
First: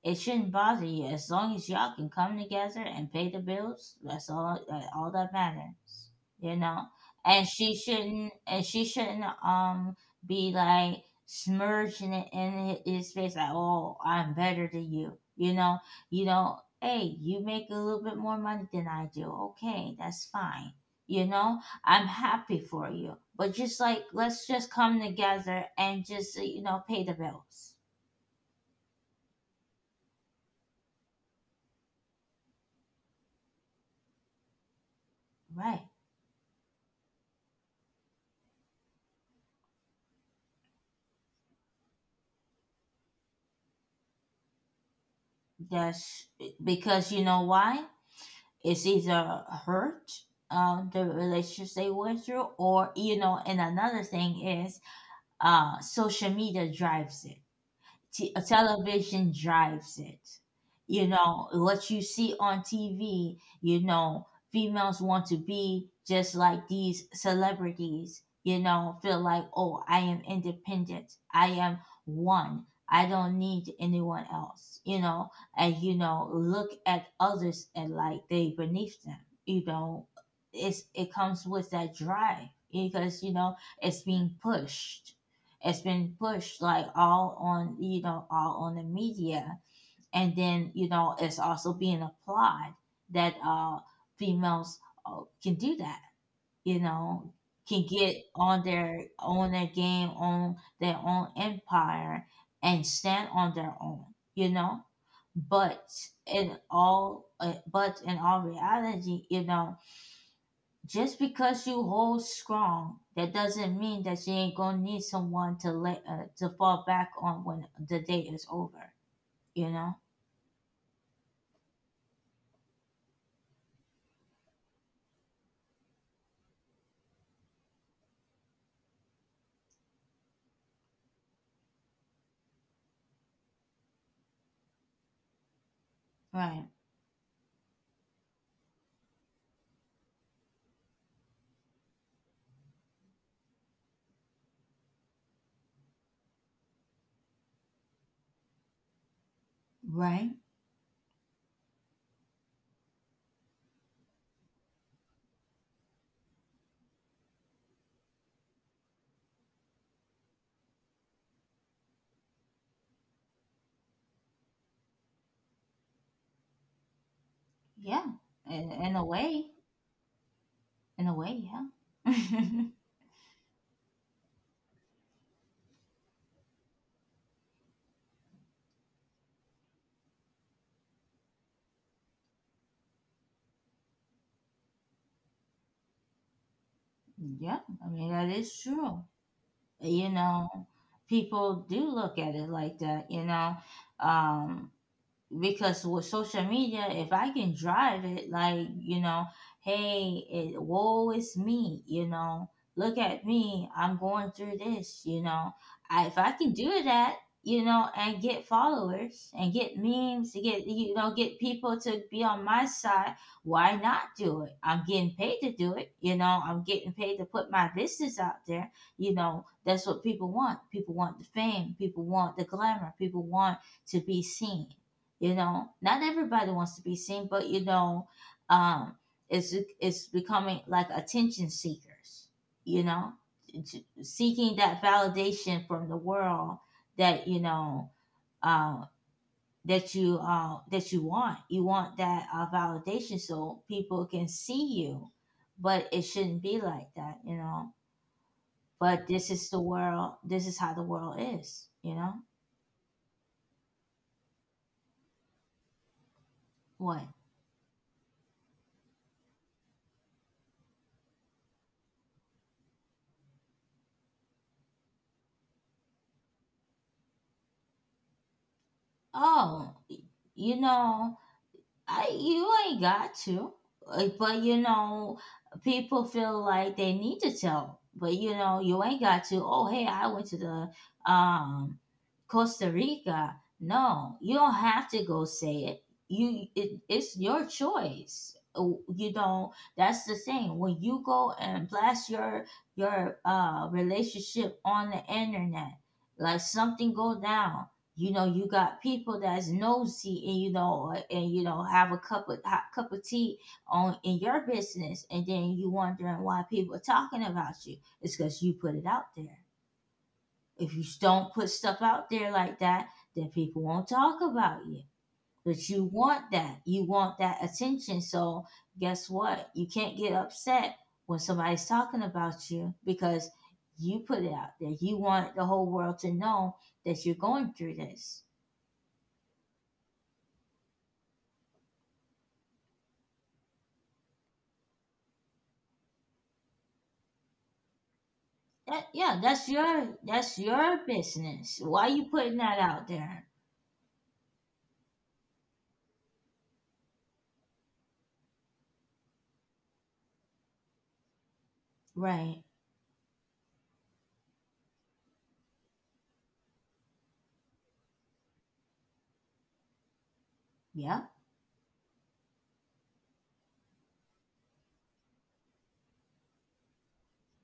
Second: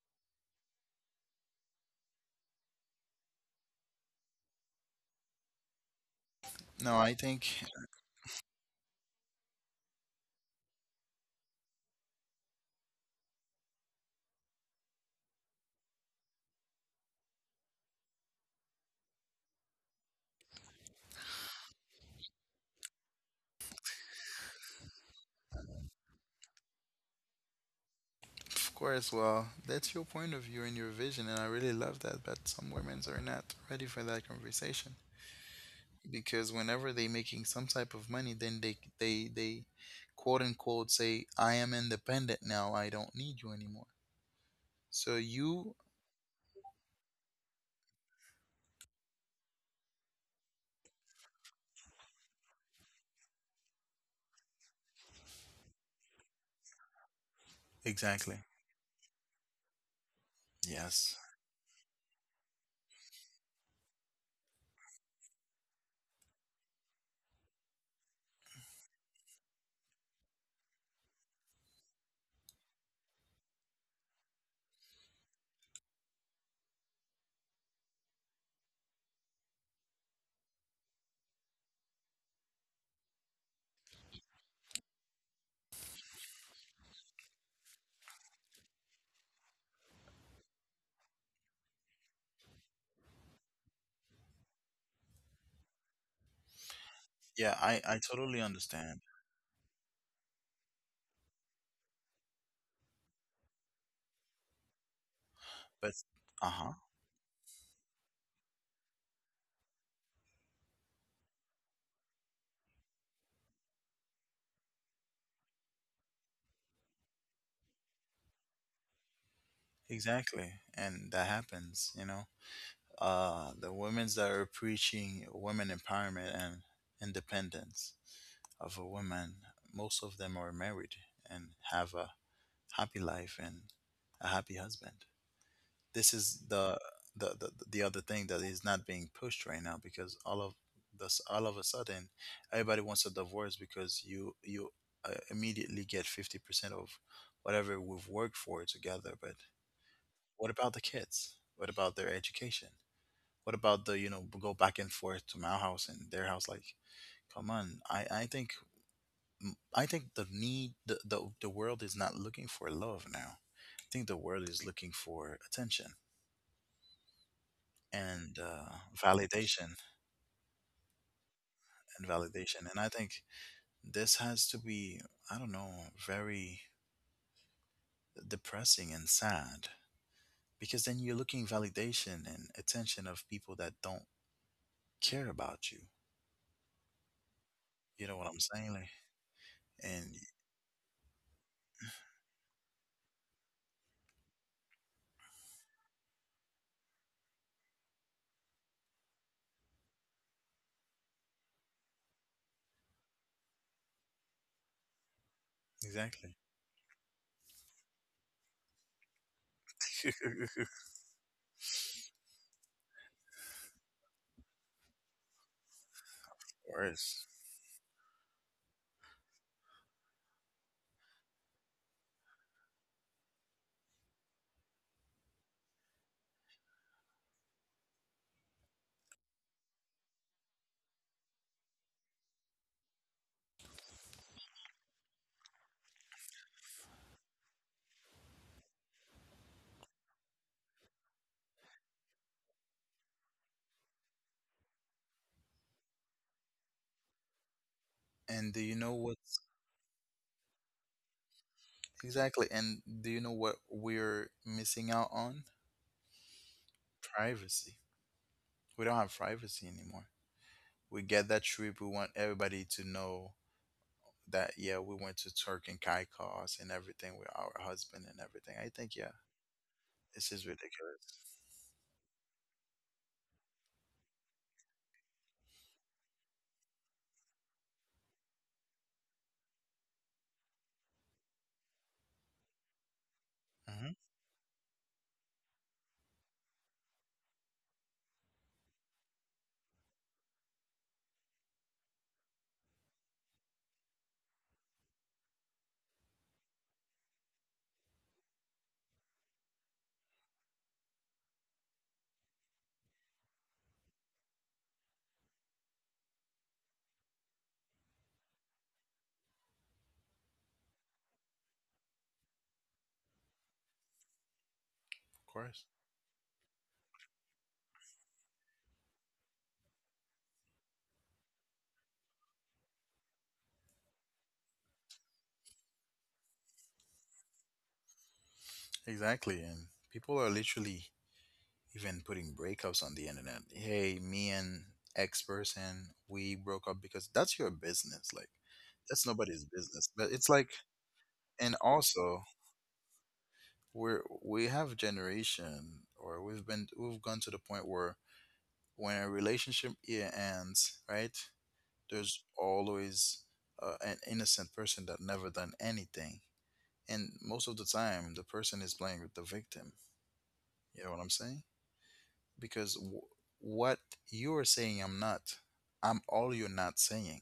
S2: It shouldn't bother you as long as y'all can come together and pay the bills. That's all that matters, you know.
S1: No, I
S2: And
S1: think.
S2: she shouldn't, and she shouldn't be like smirching it in his face like, oh, I'm better than you, you know. You know, hey, you make a little bit more money than I do. Okay, that's fine, you know, I'm happy for you. But just like, let's just come together and just, you know, pay the bills.
S1: Of course. Well, that's your point of view and your vision, and I really love that, but some women are not ready for that conversation,
S2: Right.
S1: because whenever they making some type of money, then they quote unquote say, I am independent now, I don't need you anymore. So you.
S2: That's, because you know why? It's either hurt, the relationships they went through, or, you know, and another thing is social media drives it.
S1: Exactly.
S2: Television drives it. You
S1: Yes.
S2: know, what you see on TV, you know, females want to be just like these celebrities, you know, feel like, oh, I am independent. I am one. I don't need anyone else, you know, and, you know, look at others and like they beneath them, you know, it comes with that drive because, you know, it's being pushed, it's been pushed like all on you know all on the media and then, you know, it's also being applied that females can do that, you know,
S1: Yeah,
S2: can
S1: I
S2: get
S1: totally
S2: on their
S1: understand,
S2: on their game, on their own empire, and stand on their own, you know. But
S1: but.
S2: in
S1: Uh-huh.
S2: all reality, you know, just because you hold strong, that doesn't mean that you ain't gonna need someone to let to fall back on when the day is over. You know?
S1: Exactly, and that happens, you know, the women's that are preaching women empowerment and independence of a woman, most of them are married and have a happy life and a happy husband. This is
S2: Right.
S1: the the other thing that is not being pushed right now, because all of this all of a sudden everybody wants a divorce because you immediately get 50% of whatever we've worked for together. But
S2: Right.
S1: what about the kids? What about their education? What about the, you know, go back and forth to my house and their house? Like, come on, I think. I think the need the world is not looking for love now. I think the world is looking for attention
S2: Yeah.
S1: and
S2: In, in a way.
S1: validation.
S2: In a way.
S1: And
S2: Yeah.
S1: validation. And I think this has to be, I don't know, very depressing and sad, because then you're looking validation and attention of people that don't care about you.
S2: Yeah. I mean,
S1: You know
S2: that
S1: what I'm
S2: is
S1: saying? Like,
S2: true. You
S1: and
S2: know, people do look at it like that. Um, because with social media, if I can drive it, like, you know, hey, woe is me, you know, look at me, I'm going through this, you know. If I
S1: exactly.
S2: can do that, you know, and get followers and get memes, to get, you know, get people to be on my side, why not do it? I'm getting paid to do it, you know, I'm getting paid to
S1: worse.
S2: put my business out there, you know. That's what people want. People want the fame, people want the glamour, people want to be seen. You know, not everybody wants to be seen, but, you know um it's it's becoming like attention seekers, you know, seeking that validation from the world, that, you know, uh, that you want, you want that validation so people can see you. But it shouldn't be like that, you know.
S1: And do you
S2: But
S1: know
S2: this
S1: what?
S2: is the world, this is how the world is, you know.
S1: Exactly, and do you know what we're missing out on?
S2: What?
S1: Privacy. We don't have privacy anymore. We get that trip, we want everybody to know that, yeah, we went to Turk and Caicos and everything with our husband and everything. I think, yeah,
S2: Oh,
S1: this
S2: you
S1: is
S2: know,
S1: ridiculous.
S2: you ain't got to. But you know, people feel like they need to tell. But you know, you ain't got to. Oh, hey, I went to the um Costa Rica.
S1: Hmm.
S2: No, you don't have to go say it. It's your choice. You know, that's the thing. When you go and blast your relationship on the internet, like something go down, you know, you got people that's nosy, and you know, and you know, have a cup of hot cup of tea on in your business, and then you wondering why people are talking about you. It's because you put it out there. If you don't put stuff out there like that, then people won't talk about you.
S1: Of
S2: But you
S1: course.
S2: want that, you want that attention, so guess what, you can't get upset when somebody's talking about you, because you put it out there, you want the whole world to know that you're going through this.
S1: Exactly. And people are literally even putting breakups on the internet. Hey, me and X person, we broke up, because that's your business. Like,
S2: That, yeah,
S1: that's
S2: that's
S1: nobody's
S2: your
S1: business. But
S2: that's
S1: it's like,
S2: your business.
S1: and
S2: Why you putting
S1: also,
S2: that out there?
S1: we're we have generation, or we've been we've gone to the point where when a relationship, yeah, ends, right?
S2: Right.
S1: There's always an innocent person that never done anything, and most of the time, the person is playing with the victim.
S2: Yeah.
S1: You know what I'm saying? because w- what you are saying, I'm not, I'm all you're not saying.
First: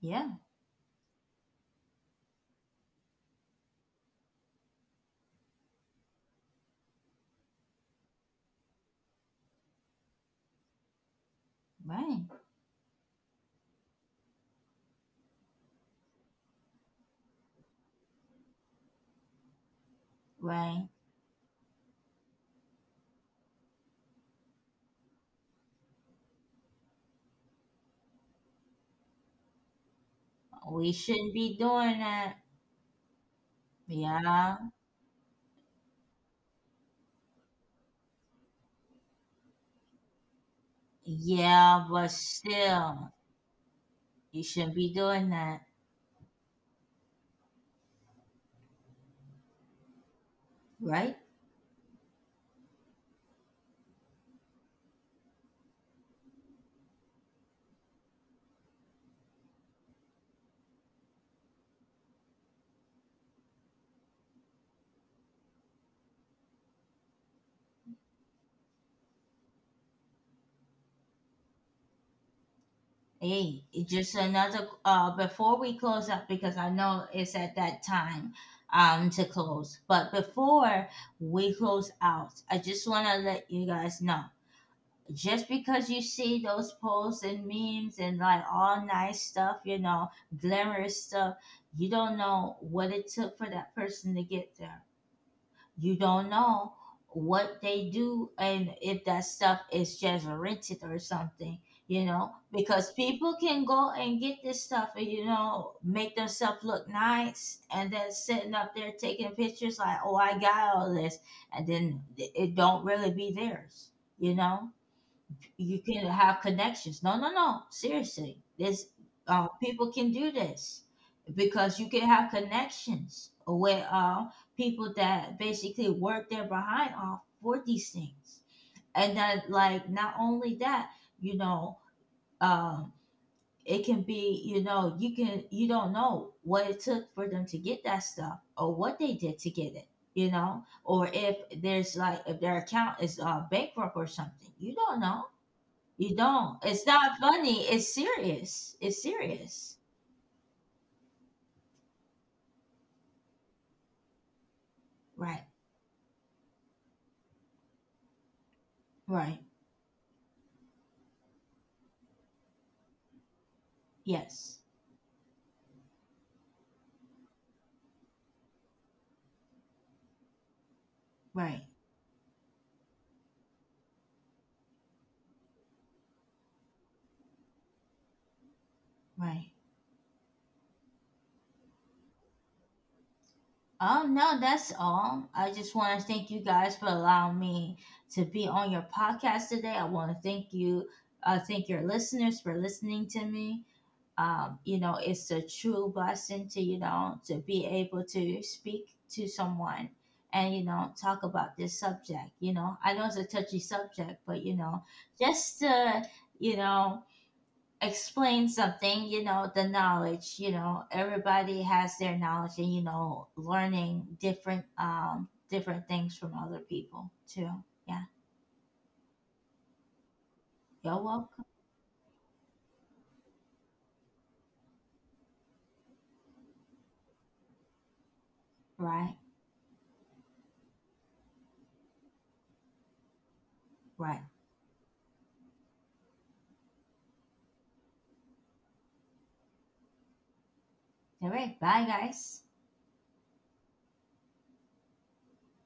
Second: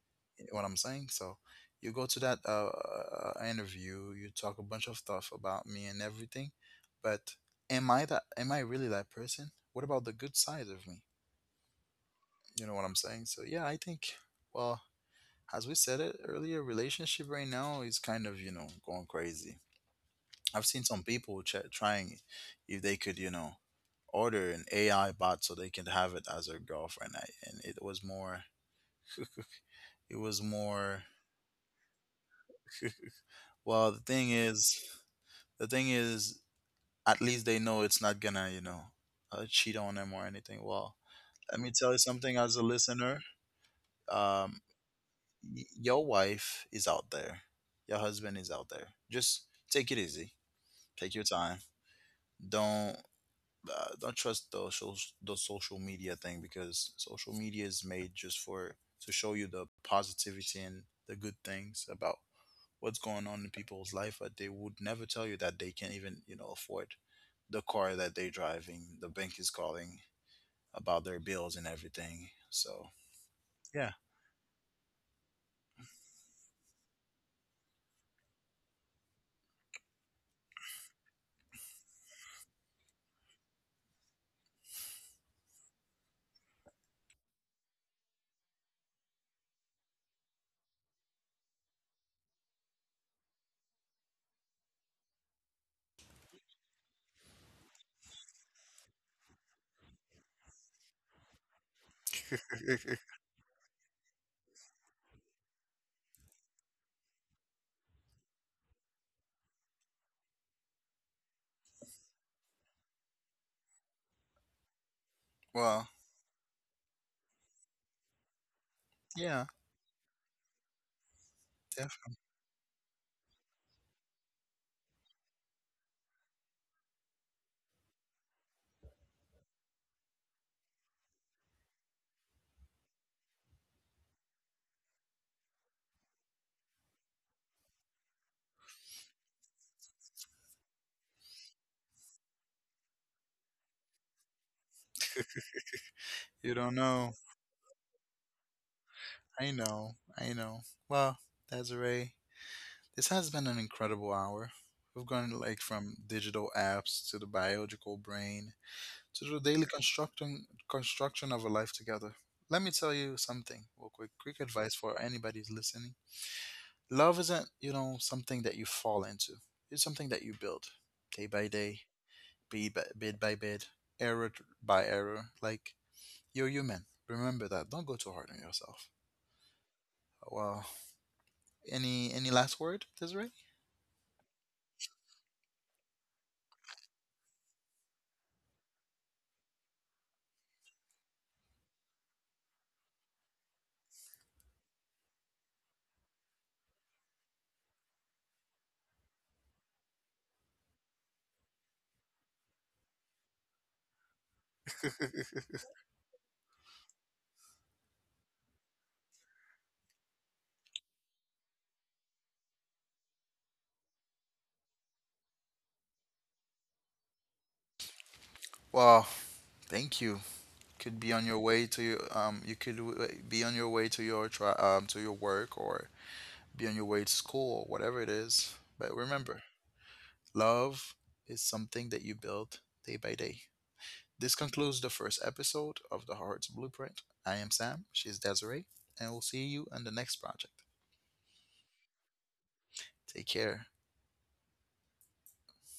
S2: Yeah.
S1: You know what I'm saying? So you go to that interview, you talk a bunch of stuff about me and everything, but am I that, am I really that person? What about the good side of me?
S2: Right.
S1: You know what I'm saying? So yeah, I think, well, as we said it earlier, relationship right now is kind of, you know, going crazy. I've seen
S2: Right.
S1: some people trying, if they could, you know, order an AI bot so they can have it as their girlfriend, I, and it was more. It was
S2: We
S1: more.
S2: shouldn't be doing that.
S1: Well,
S2: Yeah.
S1: the thing is, at least they know it's not gonna, you know, cheat on them or anything. Well, let me
S2: Yeah,
S1: tell you
S2: but
S1: something as a
S2: still,
S1: listener.
S2: you
S1: Um,
S2: shouldn't be doing that.
S1: y- your wife is out there. Your husband is out there. Just take it easy. Take
S2: Right?
S1: your time. Don't don't trust the social media thing, because social media is made just for to show you the positivity and the good things about what's going on in people's life, but they would never tell you that they can even, you know, afford the car that they're driving. The bank is calling about their bills and everything. So
S2: Hey, it's
S1: yeah.
S2: just another, before we close up, because I know it's at that time, to close. But before we close out, I just want to let you guys know, just because you see those posts and memes and like all nice stuff, you know, glamorous stuff, you don't know what it took for that person to get there. You don't know what they do, and if that stuff is just rented or something, you know, because people can go and get this stuff and, you know, make themselves look nice and then sitting up there taking pictures like, oh, I got all this. And then it don't really be theirs, you know? You
S1: well,
S2: can have connections. No, no, no. Seriously, this,
S1: yeah,
S2: people can do this because you
S1: def-.
S2: can have connections with people that basically work their behind off for these things. And then, like, not only that, you know, um, it can be, you know, you don't know what it took for them to get that stuff or what they did to get it, you know, or if there's like, if their account is bankrupt or something, you don't know. You
S1: You
S2: don't.
S1: don't
S2: It's
S1: know.
S2: not funny. It's serious. It's
S1: I
S2: serious.
S1: know, I know. Well, Desiree. This has been an incredible hour. We've gone
S2: Right.
S1: like from digital apps to the biological brain, to the
S2: Right.
S1: daily constructing construction of a life together. Let me tell you something, real quick, quick
S2: Yes.
S1: advice for anybody who's listening. Love isn't, you know, something that you fall into. It's something that you build day by
S2: Right.
S1: day, bid by bid, by bid, by error. Like, you're human. Remember that. Don't go too hard on yourself.
S2: Right.
S1: Well, any last word, Desiree?
S2: Oh no, that's all. I just want to thank you guys for allowing me to be on your podcast today. I want to thank you. Thank your listeners for listening to me. Um, you know, it's a true blessing to, you know, to be able to speak to someone and, you know, talk about this subject. You know, I know it's a touchy subject, but, you know, just to, you know, explain something, you know, the knowledge, you know, everybody has their knowledge, and, you know, learning different, different things from other people too. Yeah.
S1: Well, thank You could
S2: You're
S1: be on your
S2: welcome.
S1: way to your, you could be on your way to your try to your work, or be on your way to school or whatever it is. But
S2: Right.
S1: remember, love is something that you build day by day.
S2: Right.
S1: This concludes the first episode of the Heart's Blueprint. I am Sam, she's Desiree, and we'll see you in the next project.
S2: All right. Bye, guys.
S1: Take care.